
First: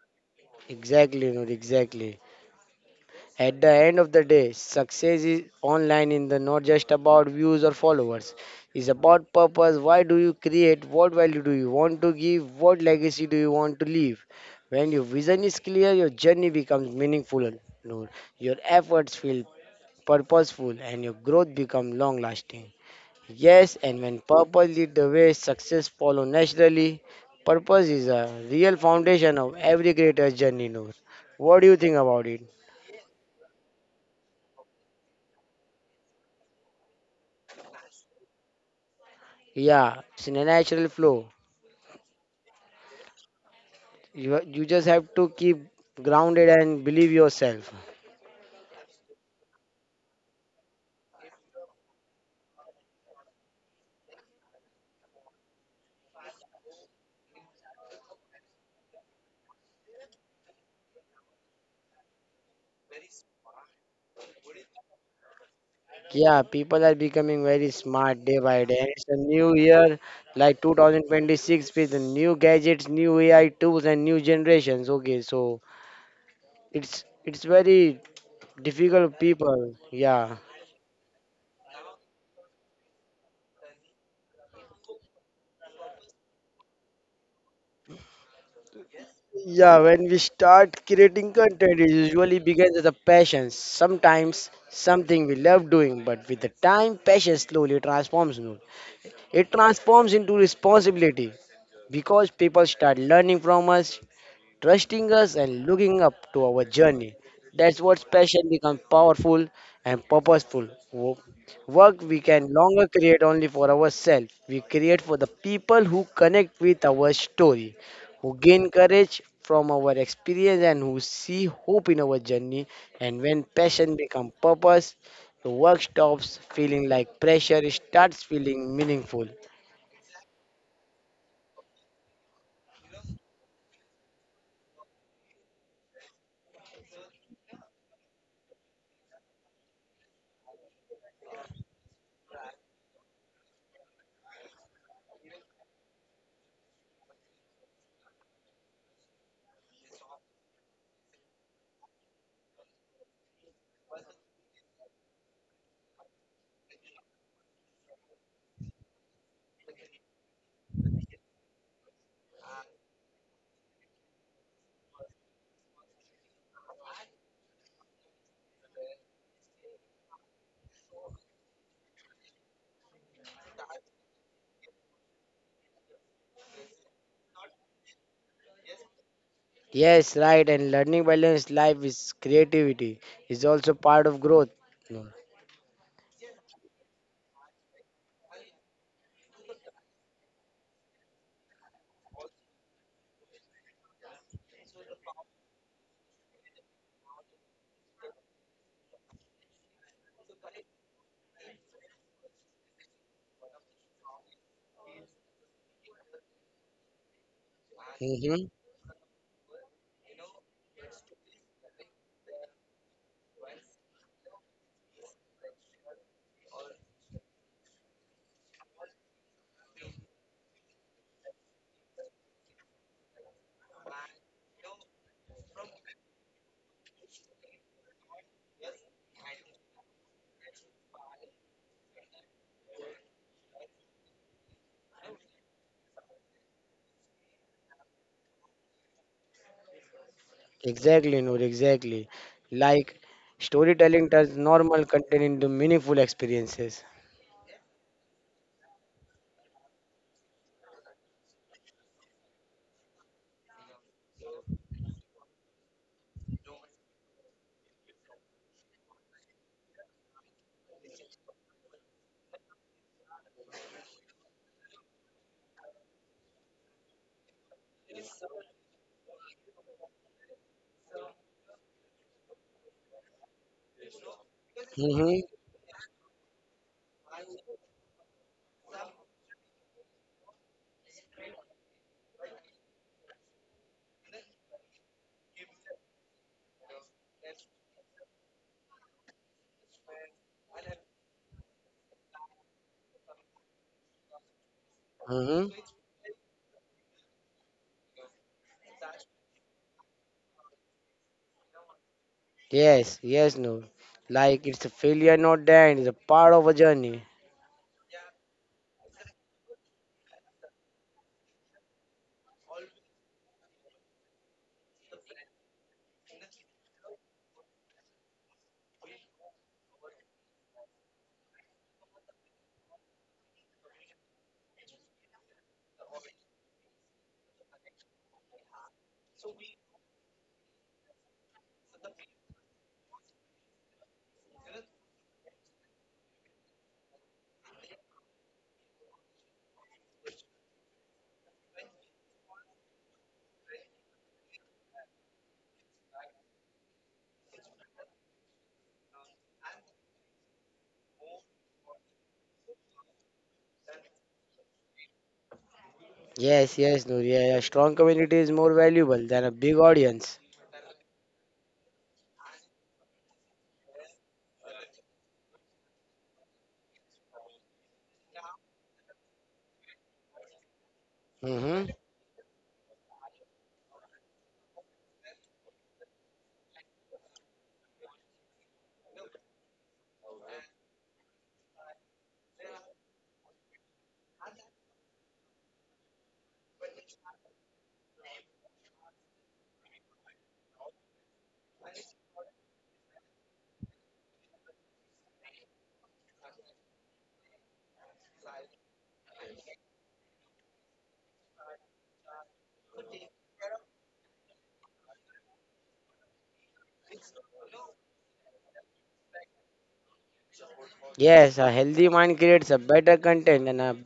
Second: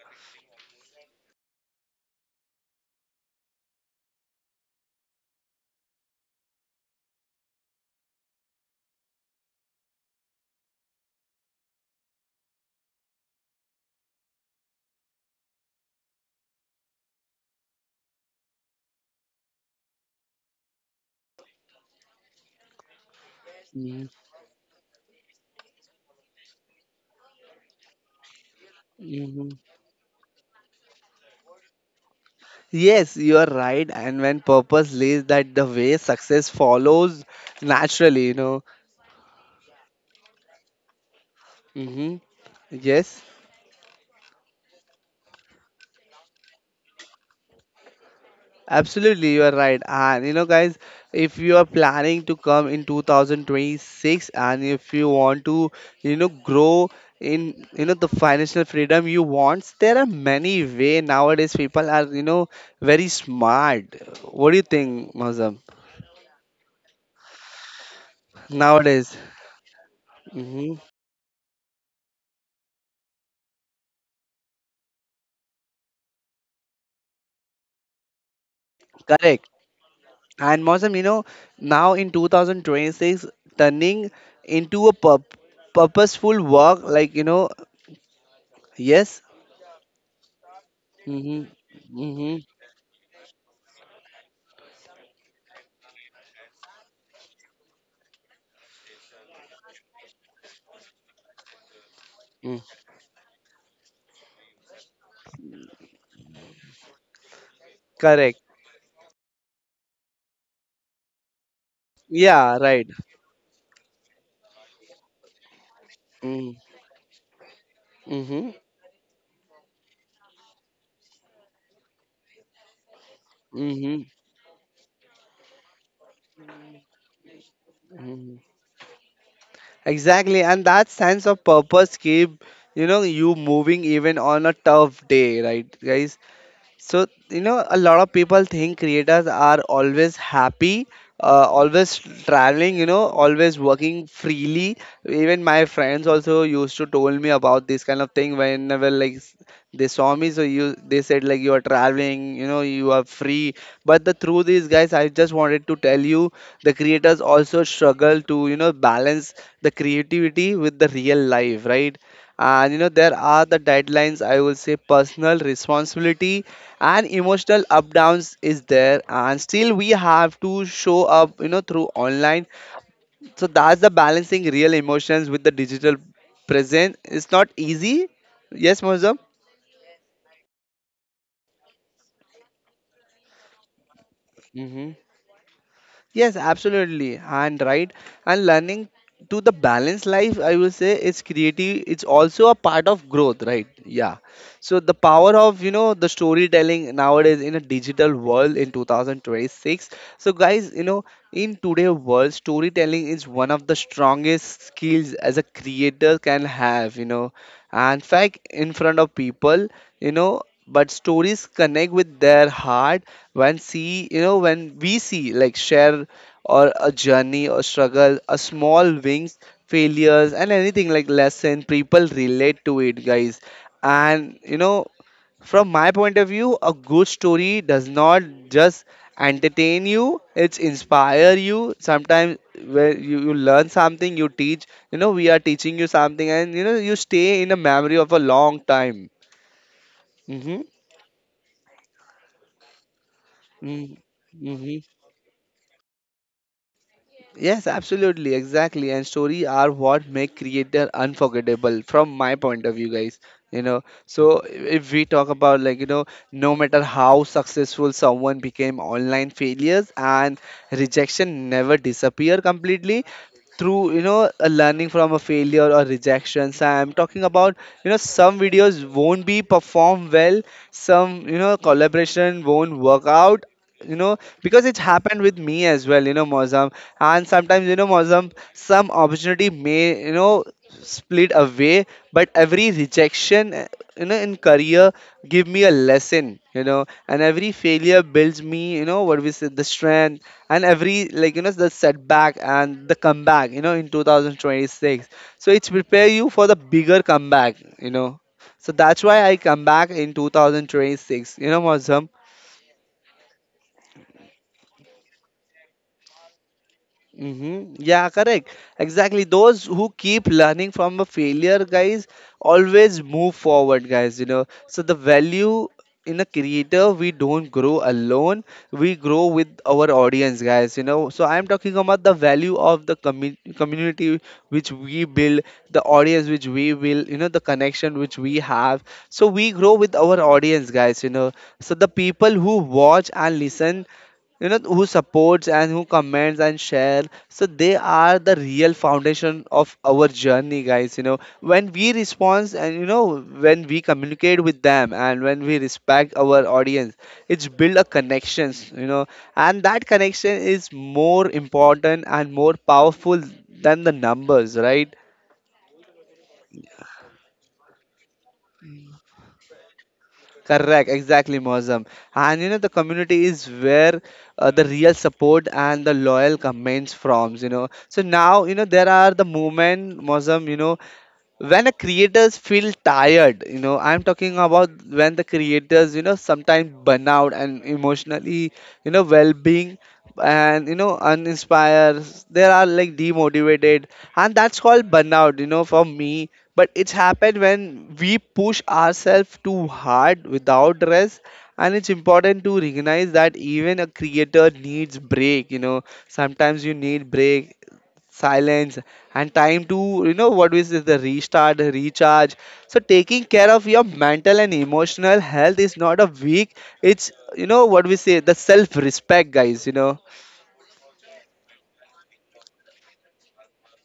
Speaker 2: Exactly, Noor, exactly. At the end of the day, success is online in the not just about views or followers. It's about purpose. Why do you create? What value do you want to give? What legacy do you want to leave? When your vision is clear, your journey becomes meaningful. Noor. Your efforts feel purposeful and your growth becomes long lasting. Yes, and when purpose lead the way, success follow naturally. Purpose is a real foundation
Speaker 1: Mm-hmm.
Speaker 2: of every creator's journey, Noor. What do you think about it?
Speaker 1: Yes, you are right. And when purpose lays that the way, success follows naturally, you know.
Speaker 2: Yeah, it's a natural flow.
Speaker 1: Hmm. Yes,
Speaker 2: You just have to keep grounded and believe yourself.
Speaker 1: absolutely, you are right. And you know, guys, if you are planning to come in 2026 and if you want to, you know, grow in, you know, the financial freedom you want, there are many way nowadays. People are, you know, very smart. What do you think, Mazam?
Speaker 2: Yeah, people are becoming very smart day by day. It's a
Speaker 1: Nowadays,
Speaker 2: new year like
Speaker 1: hmm,
Speaker 2: 2026 with the new gadgets, new AI tools and new generations. Okay, so it's very difficult
Speaker 1: correct.
Speaker 2: people. Yeah.
Speaker 1: And Mosam, you know, now in 2026, turning into a purposeful work, like, you know, yes.
Speaker 2: Yeah, when we start creating
Speaker 1: Mm-hmm.
Speaker 2: content, it
Speaker 1: Mm-hmm.
Speaker 2: usually begins as a passion. Sometimes something we love doing, but with the time, passion slowly transforms. It transforms into responsibility because
Speaker 1: Mm.
Speaker 2: people start learning from us, trusting us, and looking up to our journey. That's what
Speaker 1: Correct.
Speaker 2: passion becomes powerful and purposeful. Work we can
Speaker 1: Yeah, right.
Speaker 2: longer create only for ourselves. We create for the people who
Speaker 1: Mm.
Speaker 2: connect with our story, who
Speaker 1: Mm-hmm.
Speaker 2: gain courage from our experience, and who see hope in our journey. And when passion
Speaker 1: Mm-hmm.
Speaker 2: becomes purpose, the work stops feeling like pressure, it starts
Speaker 1: Mm-hmm.
Speaker 2: feeling meaningful.
Speaker 1: Exactly. And that sense of purpose keep, you know, you moving even on a tough day, right, guys? So, you know, a lot of people think creators are always happy, always traveling, you know, always working freely. Even my friends also used to told me about this kind of thing whenever like they saw me. So you, they said like you are traveling, you know, you are free. But the truth is, guys, I just wanted to tell you, the creators also struggle to, you know, balance the creativity with the real life, right? And you know, there are the deadlines, I will say, personal responsibility and emotional up downs is there, and still we have to show up, you know, through online. So that's the balancing real emotions with the digital present, it's not easy. Yes, Mozam?
Speaker 2: Yes, right. And learning balanced life is creativity is also part of growth.
Speaker 1: Hmm.
Speaker 2: Noor.
Speaker 1: Yes, absolutely. And right, and learning to the balance life, I will say, is creative. It's also a part of growth, right? Yeah. So the power of, you know, the storytelling nowadays in a digital world in 2026. So guys, you know, in today's world, storytelling is one of the strongest skills as a creator can have. You know, and fact
Speaker 2: Mhm.
Speaker 1: in front of people, you know. But stories connect with their heart when see, you know, when we see like share, or a journey or struggle, a small wings, failures and anything like lesson, people relate to it, guys. And you know, from my point of view, a good story does not just entertain you, it's inspire you. Sometimes where you learn something, you teach, you know, we are teaching you something, and you know, you stay in a memory of a long time. Mm-hmm.
Speaker 2: Exactly, Noor. Exactly. Like
Speaker 1: Mm-hmm.
Speaker 2: storytelling turns
Speaker 1: Mm-hmm.
Speaker 2: normal content into meaningful experiences.
Speaker 1: Yes, absolutely, exactly. And story are what make creator unforgettable from my point of view, guys. You know, so if we talk about, like, you know, no matter how successful someone became, online failures and rejection never disappear completely. Through, you know, a learning from a failure or rejections, I'm talking about, you know, some videos won't be performed well, some, you know, collaboration won't work out, you know, because it
Speaker 2: Mm-hmm.
Speaker 1: happened with me as well, you know, Mozam. And sometimes, you know, Mozam, some opportunity may, you know, split away. But every rejection, you know, in career, give me a lesson, you know. And every failure builds me, you know, what we said, the strength. And every like, you know, the setback and the comeback, you know, in 2026,
Speaker 2: Mm-hmm.
Speaker 1: so it's prepare you for the bigger comeback, you know. So that's why I come back in 2026. You know, Mazam,
Speaker 2: Yes. Yes, Noor. Like it's a failure, not the end. It's a part of a journey.
Speaker 1: mm-hmm. Yeah, correct. Exactly. Those who keep learning from a failure, guys, always move forward, guys. You know, so the value in a creator, we don't grow alone, we grow with our audience, guys. You know, so I'm talking about the value of the community which we build, the audience which we build, you know, the connection which we have. So we grow with our audience, guys. You know, so the people who watch and listen, you know, who supports and who comments and share, so they are the real foundation of our journey, guys, you know. When we respond, and you know, when we communicate with them, and when we respect our audience, it's build a connections, you know. And that connection is more important and more powerful than the numbers, right?
Speaker 2: Yes. Yes, Noor. Yeah. A strong community is more valuable than a big audience.
Speaker 1: Correct, exactly, Mozam. And you know, the community is where the real support and the loyal comments from, you know. So now, you know, there are the movement, Mozam, you know, when
Speaker 2: Mm-hmm.
Speaker 1: the creators feel tired, you know, I'm talking about when the creators, you know, sometimes burn out, and emotionally, you know, well-being, and you know, uninspired, they are like demotivated. And that's called burnout, you know, for me. But it's happened when we push ourselves too hard without rest, and it's important to recognize that even a creator needs break, you know. Sometimes you need break, silence, and time to, you know, what is this, the restart, the recharge. So taking care of your mental and emotional health is not a weak, it's, you know, what we say, the self respect, guys, you know.
Speaker 2: Yes. A healthy mind creates a better content, and a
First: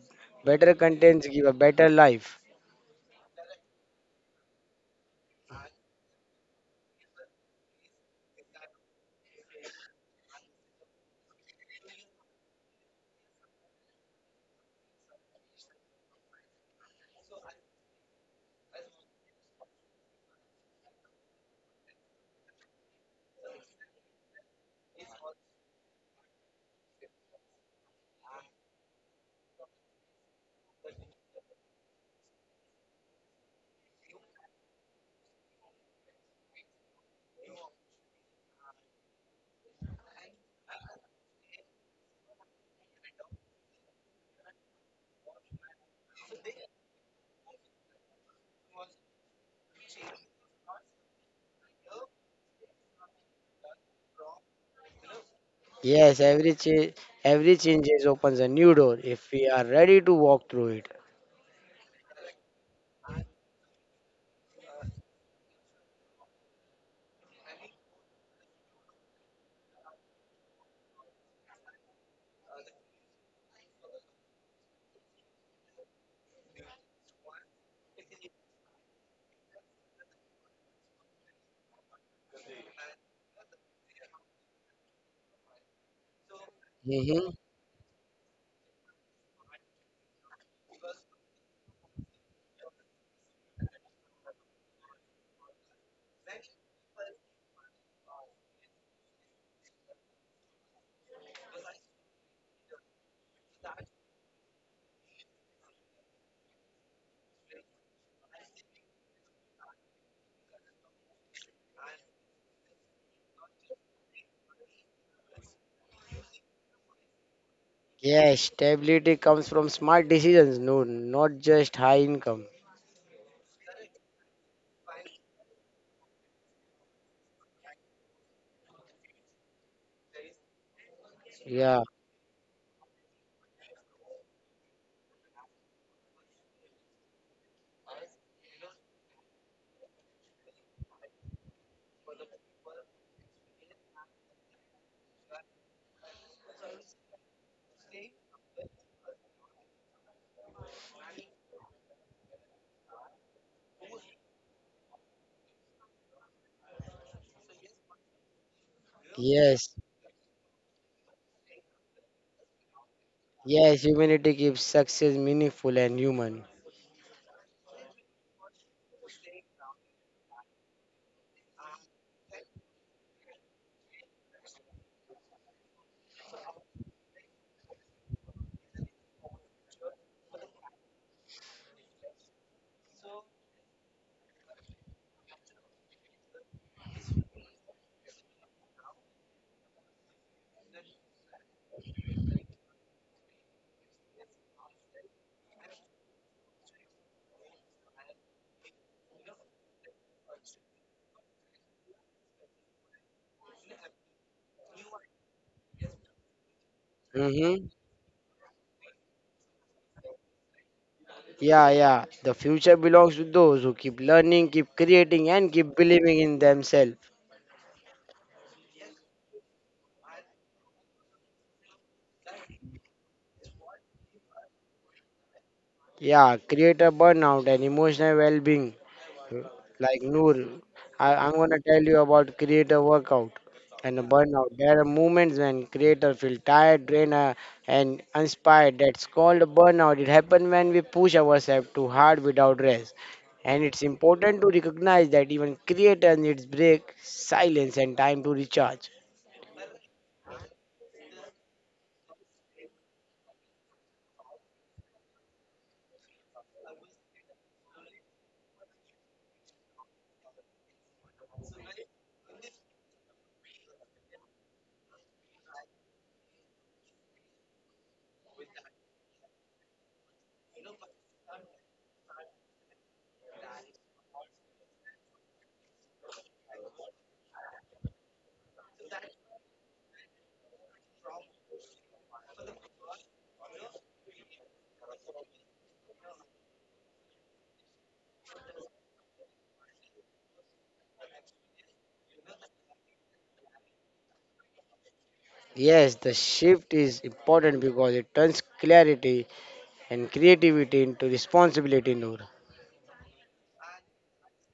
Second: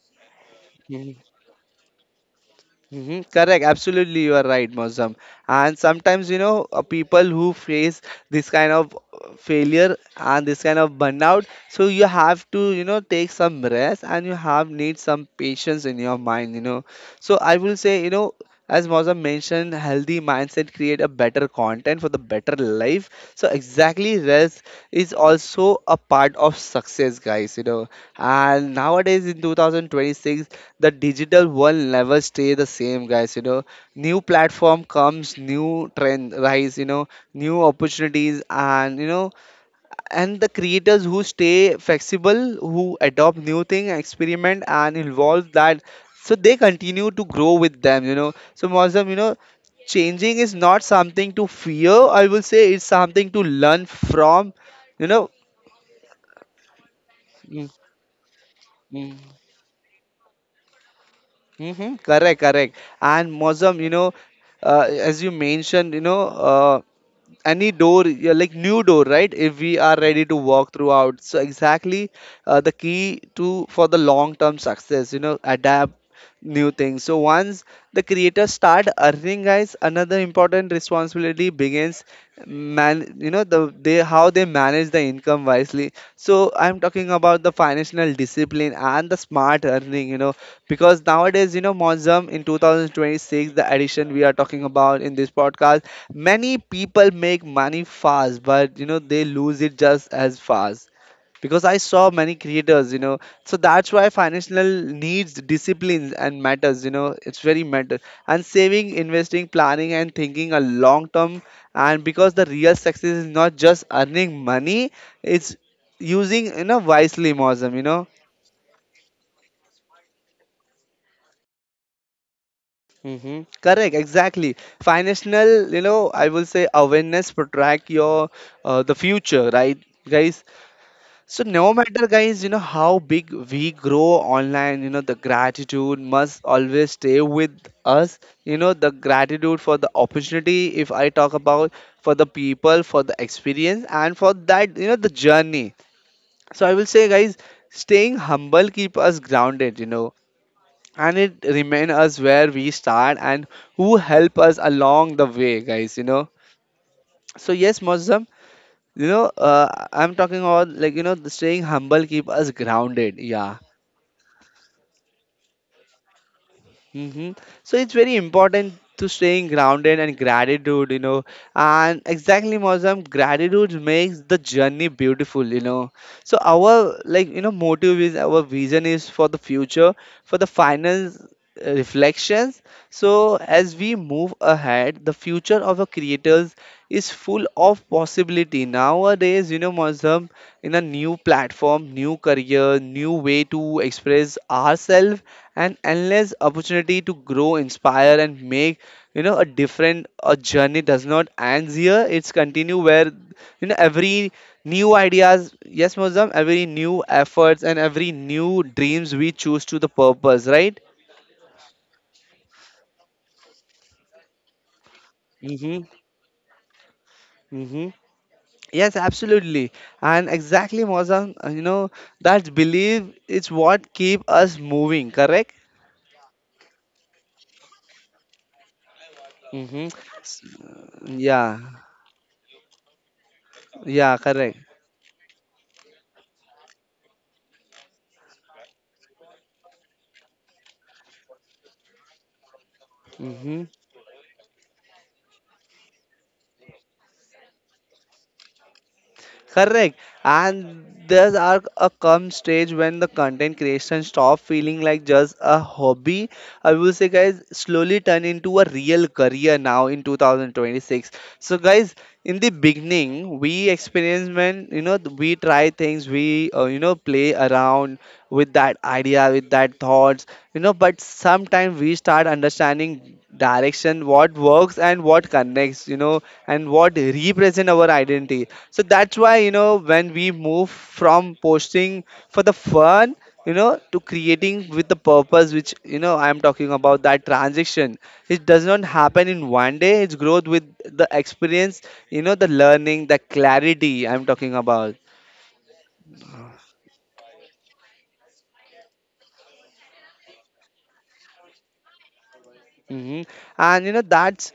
Speaker 2: better contents give a better life.
Speaker 1: Hmm. Correct. Absolutely, you are right, Mozam. And sometimes, you know, people who face this kind of failure and this kind of burnout, so you have to, you know, take some rest and you have need some patience in your mind, you know. So I will say, you know, as Mozam mentioned, healthy mindset create a better content for the better life. So exactly, rest is also a part of success, guys. You know, and nowadays in 2026, the digital world never stay the same, guys, you know. New platform comes, new trend rise, you know, new opportunities, and you know, and the creators who stay flexible, who adopt new thing, experiment and involve that, so they continue to grow with them, you know. So Mozam, you know, changing is not something to fear, I will say, it's something to learn from, you know.
Speaker 2: Yes, every change, every
Speaker 1: Mm,
Speaker 2: changes opens a new door
Speaker 1: mm.
Speaker 2: if we are ready to walk through it.
Speaker 1: Mm-hmm. Correct, correct. And Mozam, you know, as you mentioned, you know, any door, yeah, like new door, right? If we are ready to walk throughout, so exactly, the key to for the long-term success, you know, adapt new things. So once the creators start earning, guys, another important responsibility begins, man. You know the they How they manage the income wisely? So I'm talking
Speaker 2: Hmm
Speaker 1: about the financial discipline and the smart earning, because nowadays, you know, Monzum, in 2026, the edition we are talking about in this podcast, many people make money fast, but you know, they lose it just as fast, because I saw many creators, so that's why financial needs disciplines and matters, you know, it's very matter. And saving, investing, planning, and thinking a long term. And because the real success is not just earning money, it's using, you know, wisely, Mozam,
Speaker 2: Yes, stability comes from smart decisions, no, not just high income.
Speaker 1: Mm-hmm. Correct, exactly, financial, you know, I will say awareness protect your the future, right, guys? So no
Speaker 2: Yeah.
Speaker 1: matter, guys, you know, how big we grow online, you know, the gratitude must always stay with us. You know, the gratitude for the opportunity, if I talk about, for the people, for the experience, and for that, you know, the journey. So I will say, guys, staying humble keep us grounded, you know, and it remain us where we start and who help us along the way, guys, So yes, Mozam, you know,
Speaker 2: Yes.
Speaker 1: I'm talking about, like you know, the staying humble keep us grounded. Yeah.
Speaker 2: Yes, humanity keeps success meaningful and human.
Speaker 1: Hmm. So it's very important to staying grounded and gratitude. You know, and exactly, Mozam, gratitude makes the journey beautiful. You know, so our, like you know, motive is, our vision is for the future, for the finance reflections. So, as we move ahead, the future of the creators is full of possibility. Nowadays, you know, Muslim, in a new platform, new career, new way to express ourselves, and endless opportunity to grow, inspire, and make, you know, a different a journey. Does not ends here, it's continue where, you know, every new ideas, yes Muslim, every new efforts
Speaker 2: Mm-hmm.
Speaker 1: and every new dreams we choose to the purpose, right?
Speaker 2: Yeah, yeah. The future belongs to those who keep learning, keep creating, and keep
Speaker 1: Mm-hmm.
Speaker 2: believing in themselves.
Speaker 1: Mm-hmm. Yes, absolutely. And exactly, Mozam, you know, that belief is what keep us moving, correct?
Speaker 2: Yeah, create a burnout and emotional well-being.
Speaker 1: Mm-hmm.
Speaker 2: Like Noor, I'm
Speaker 1: Yeah,
Speaker 2: gonna tell you about creator workout and a
Speaker 1: yeah,
Speaker 2: burnout.
Speaker 1: correct.
Speaker 2: There are moments when creator feel tired, drained, and inspired. That's called a burnout. It happens when we push ourselves too hard without rest.
Speaker 1: Mm-hmm.
Speaker 2: And it's important to recognize that even creator needs break, silence, and time to recharge.
Speaker 1: Correct. And there's are a come stage when the content creation stop feeling like just a hobby. I will say, guys, slowly turn into a real career now in 2026. So guys, in the beginning we experience, when you know, we try things, we, you know, play around with that idea, with that thoughts, you know, but sometimes we start understanding direction, what works and what connects, you know, and what represent our identity. So that's why, you know, when we move from posting for the fun, you know, to creating with the purpose, which, you know, I'm talking about that transition. It does not happen in one day. It's growth with the experience, you know, the learning, the clarity I'm talking about.
Speaker 2: Yes, the shift is important because it turns clarity and creativity into responsibility, Noor.
Speaker 1: Hmm. And you know, that's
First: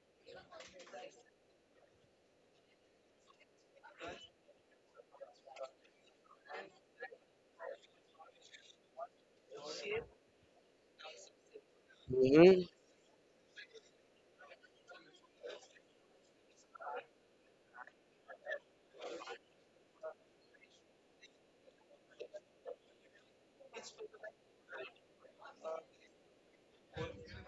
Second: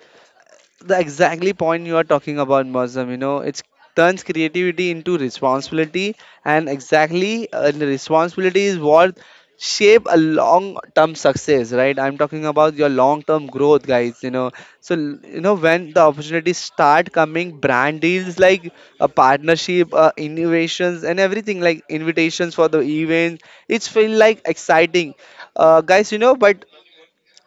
Speaker 1: the exactly point you are talking about, Muslim. You know, it turns creativity into responsibility, and exactly, the responsibility is what shape a long-term success, right? I'm talking
Speaker 2: Mm-hmm.
Speaker 1: about your long-term growth, guys. You know, so you know, when the opportunities start coming, brand deals like a partnership, innovations, and everything like invitations for the events. It's feel like exciting, guys. You know, but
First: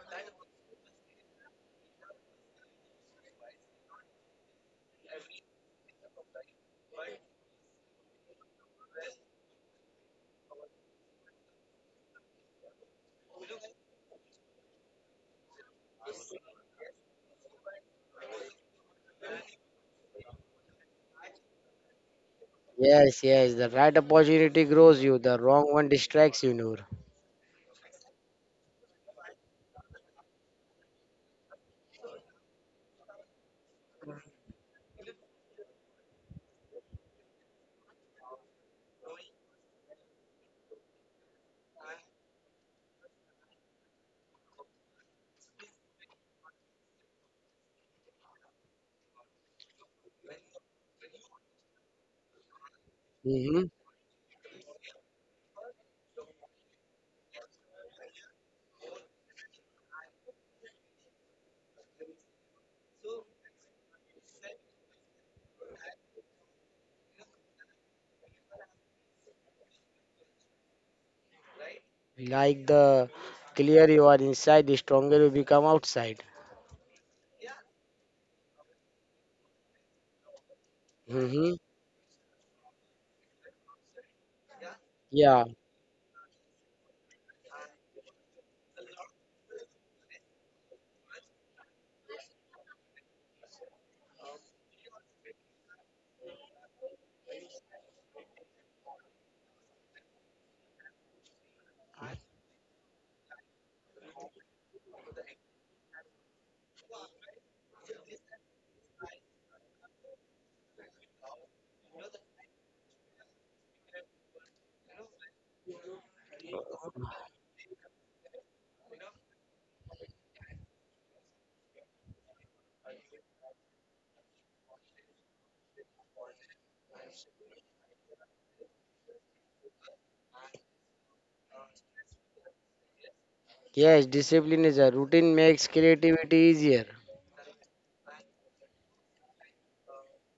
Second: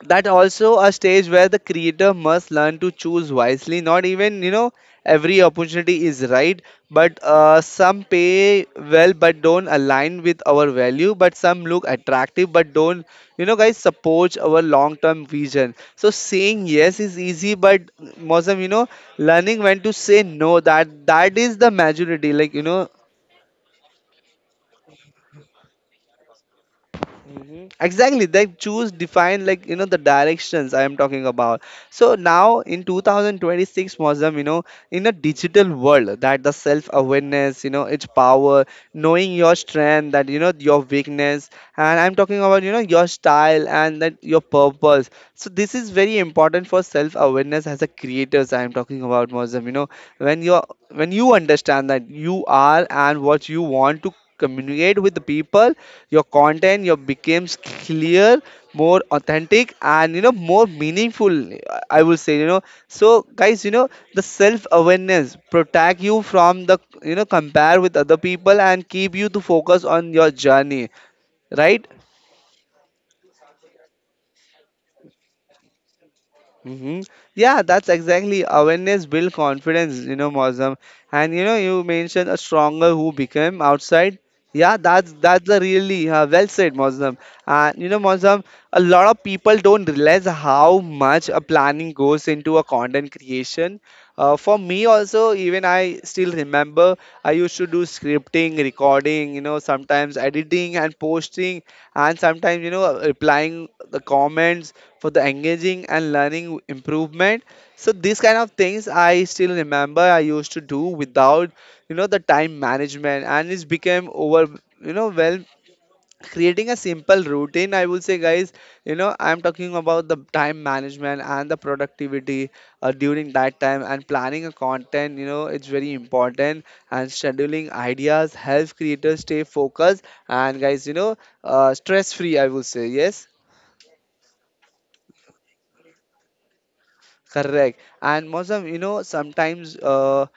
Speaker 1: that also a stage where the creator must learn to choose wisely, not even, you know, every opportunity is right. But some pay well but don't align with our value, but some look attractive but don't, you know, guys, support our long term vision. So saying yes is easy, but Mosam, you know, learning when to say no, that is the maturity, like you know.
Speaker 2: Yes, yes. The right opportunity grows you, the wrong one distracts you, Noor.
Speaker 1: Exactly, they choose define, like you know, the directions I am talking about. So now in 2026, Mozam, you know, in a digital world that the self awareness, you know, its power, knowing your strength, that you know, your weakness. And I'm talking about, you know, your style and that your purpose. So this is very important for self awareness as a creators, I am talking about, Mozam. You know, when you, when you understand that you are and what you
Speaker 2: Hmm
Speaker 1: want to communicate with the people, your content your becomes clear, more authentic, and you know, more meaningful, I will say, you know. So guys, you know, the self awareness protect you from the, you know, compare with other people and keep you to focus on your journey, right?
Speaker 2: Like the clearer you are inside, the stronger you become outside.
Speaker 1: Hmm. Yeah, that's exactly, awareness build confidence, you know, Mozam. And you know,
Speaker 2: Hmm
Speaker 1: you mentioned a stronger who became outside. Yeah, that's
Speaker 2: Yeah.
Speaker 1: a really, well said, Mozam. And you know, Mozam, a lot of people don't realize how much a planning goes into a content creation. For me also, even I still remember I used to do scripting, recording, you know, sometimes editing and posting, and sometimes, you know, replying the comments for the engaging and learning improvement. So these kind of things I still remember I used to do without, you know, the time management, and it's became over, you know, well, creating a simple routine, I will say, guys. You know, I'm talking about the time management and the productivity, during that time, and planning a content, you know, it's very important. And scheduling ideas helps creators stay focused, and guys, you know, stress free, I will say, yes.
Speaker 2: Yes, discipline is a routine makes creativity easier.
Speaker 1: Correct. And Mosam, you know, sometimes,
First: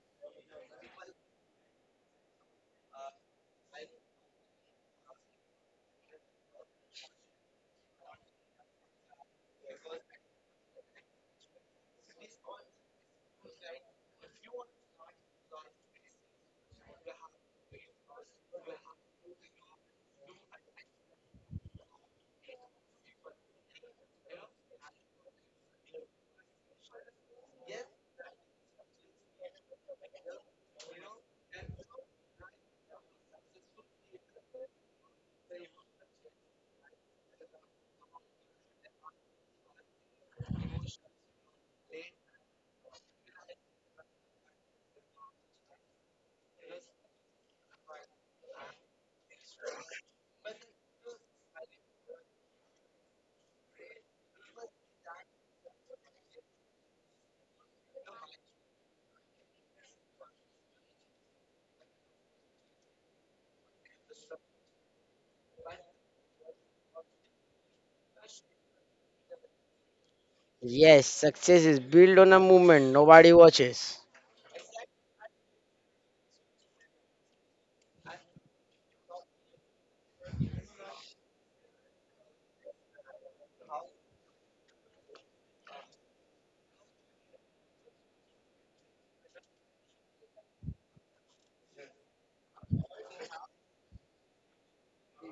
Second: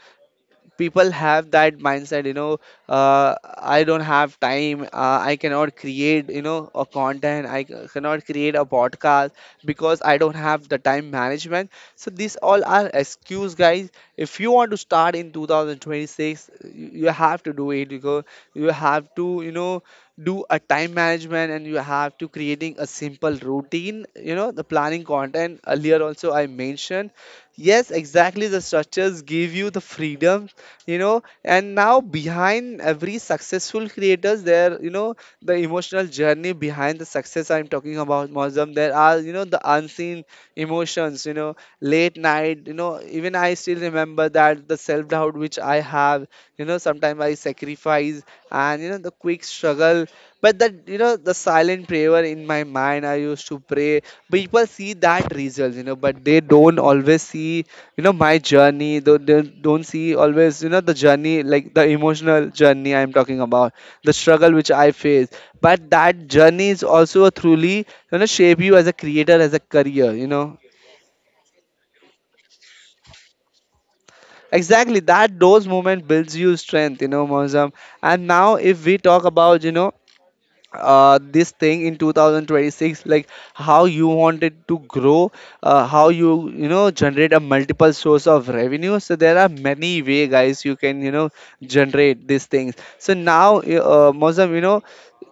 Speaker 1: people have that mindset, you know, uh, I don't have time, I cannot create, you know, a content, I cannot create a podcast, because I don't have the time management. So these all are excuse, guys. If you want to start in 2026, you have to do it, because you have to, you know, do a time management, and you have to creating a simple routine, you know, the planning content, earlier also I mentioned. Yes, exactly, the structures give you the freedom, you know. And now behind every successful creators there, you know, the emotional journey behind the success I'm talking about, Mozam. There are, you know, the unseen emotions, you know, late night, you know, even I still remember that the self doubt which I have, you know, sometimes I sacrifice, and, you know, the quick struggle. But that, you know, the silent prayer in my mind, I used to pray. People see that result, you know, but they don't always see, you know, my journey. They don't see always, you know, the journey, like the emotional journey I'm talking about, the struggle which I face. But that journey is also a truly, you know, shape you as a creator, as a career, you know.
Speaker 2: Yes, success is built on a movement nobody watches.
Speaker 1: Exactly, that those moments builds you strength, you know, Mozam. And now if we talk about, you know, this thing in 2026, like how you wanted to grow, how you, you know, generate a multiple source of revenue, so there are many way, guys, you can, you know, generate these things. So now, Mozam, you know,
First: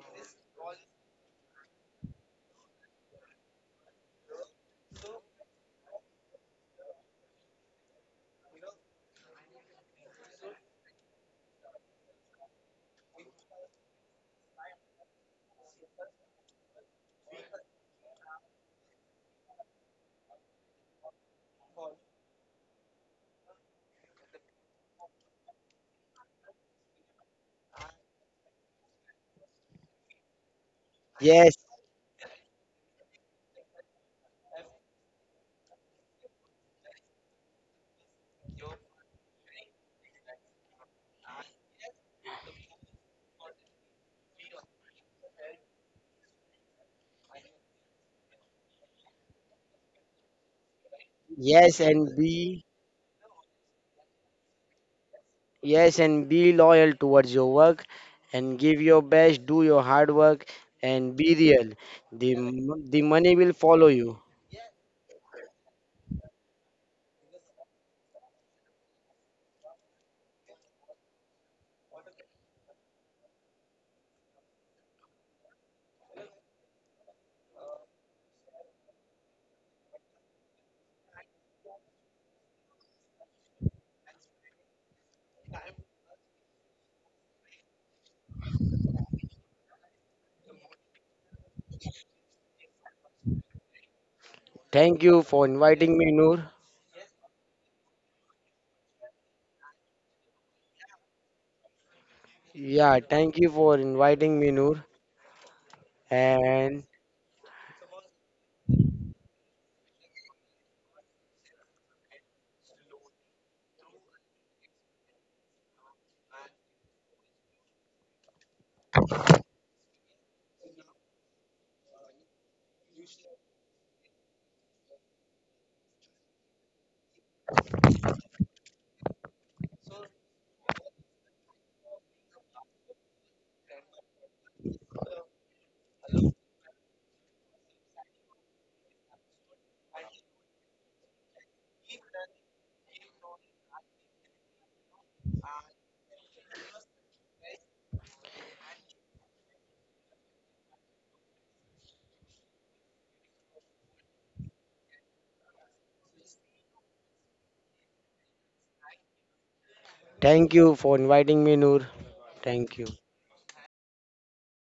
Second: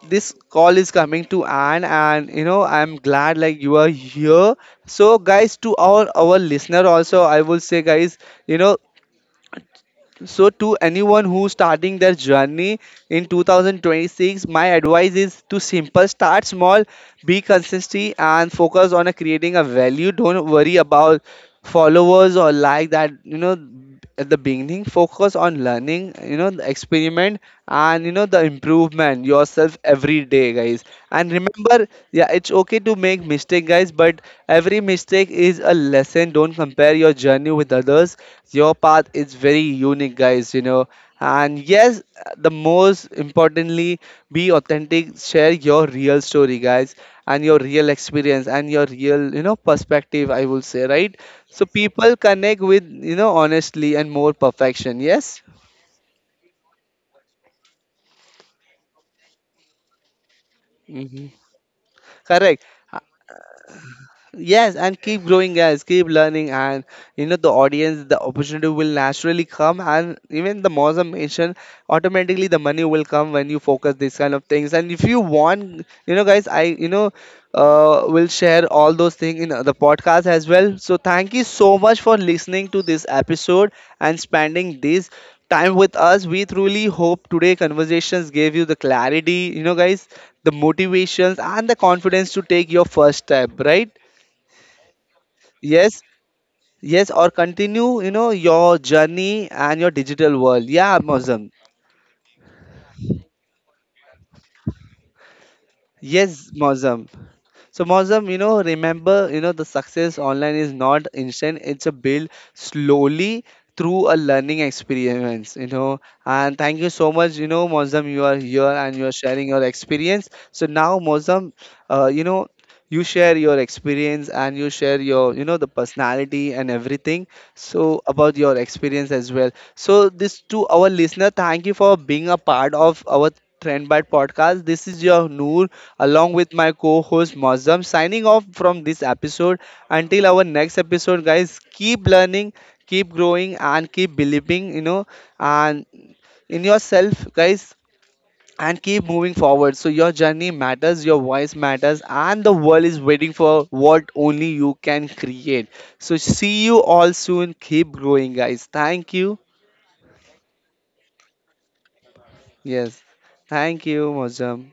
Speaker 1: this call is coming to an and, you know, I'm glad like you are here. So guys, to our listener also, I will say, guys, you know so, to anyone who's starting their journey in 2026, my advice is to simple, start small, be consistent, and focus on a creating a value. Don't worry about followers or like that. You know, at the beginning, focus on learning. You know, the experiment, and you know, the improvement yourself every day, guys. And
Speaker 2: Yes,
Speaker 1: remember, yeah, it's okay to make mistake, guys, but every mistake is a lesson. Don't compare your journey with others. Your path is very unique, guys, you know. And yes, the most importantly, be authentic, share your real story, guys, and your real experience and your real, you know, perspective, I will say, right? So
Speaker 2: yes,
Speaker 1: people connect with, you know, honestly and more perfection. Yes?
Speaker 2: and be loyal towards your work, and give your best, do your hard work, and
Speaker 1: Hmm.
Speaker 2: be real. The
Speaker 1: Correct.
Speaker 2: m- the money will follow you.
Speaker 1: Yes, and keep growing, guys. Keep learning, and you know, the audience, the opportunity will naturally come, and even the Moza mentioned, automatically the money will come when you focus these kind of things. And if you want, you know, guys, I, will share all those things in the podcast as well. So thank you so much for listening to this episode and spending this time with us. We truly hope today conversations gave you the clarity, you know, guys, the motivations and the confidence to take your first step, right?
Speaker 2: Thank you for inviting
Speaker 1: Yes,
Speaker 2: me, Noor.
Speaker 1: yes, or continue, you know, your journey and your digital world. Yeah, Mozam.
Speaker 2: Yeah, thank you for inviting me, Noor.
Speaker 1: Yes,
Speaker 2: And
Speaker 1: Mozam. So Mozam, you know, remember, you know, the success online is not instant. It's a build slowly through a learning experience, you know. And thank you so much, you know, Mozam, you are here and you are sharing your experience. So now, Mozam, you know, you share your experience and you share your, you know, the personality and everything. So about your experience as well. So this to our listener, thank you for being a part of our Trendbyte podcast. This is your Noor along with my co host Mozam, signing off from this episode. Until our next episode, guys, keep learning, keep growing, and keep believing, you know, and in yourself, guys, and keep moving forward. So, your journey matters, your voice matters, and the world is waiting for what only you can create. So, see you all soon. Keep growing, guys. Thank you.
Speaker 2: thank you for inviting me, Noor. Thank you.
Speaker 1: Yes. Thank you, Mozam.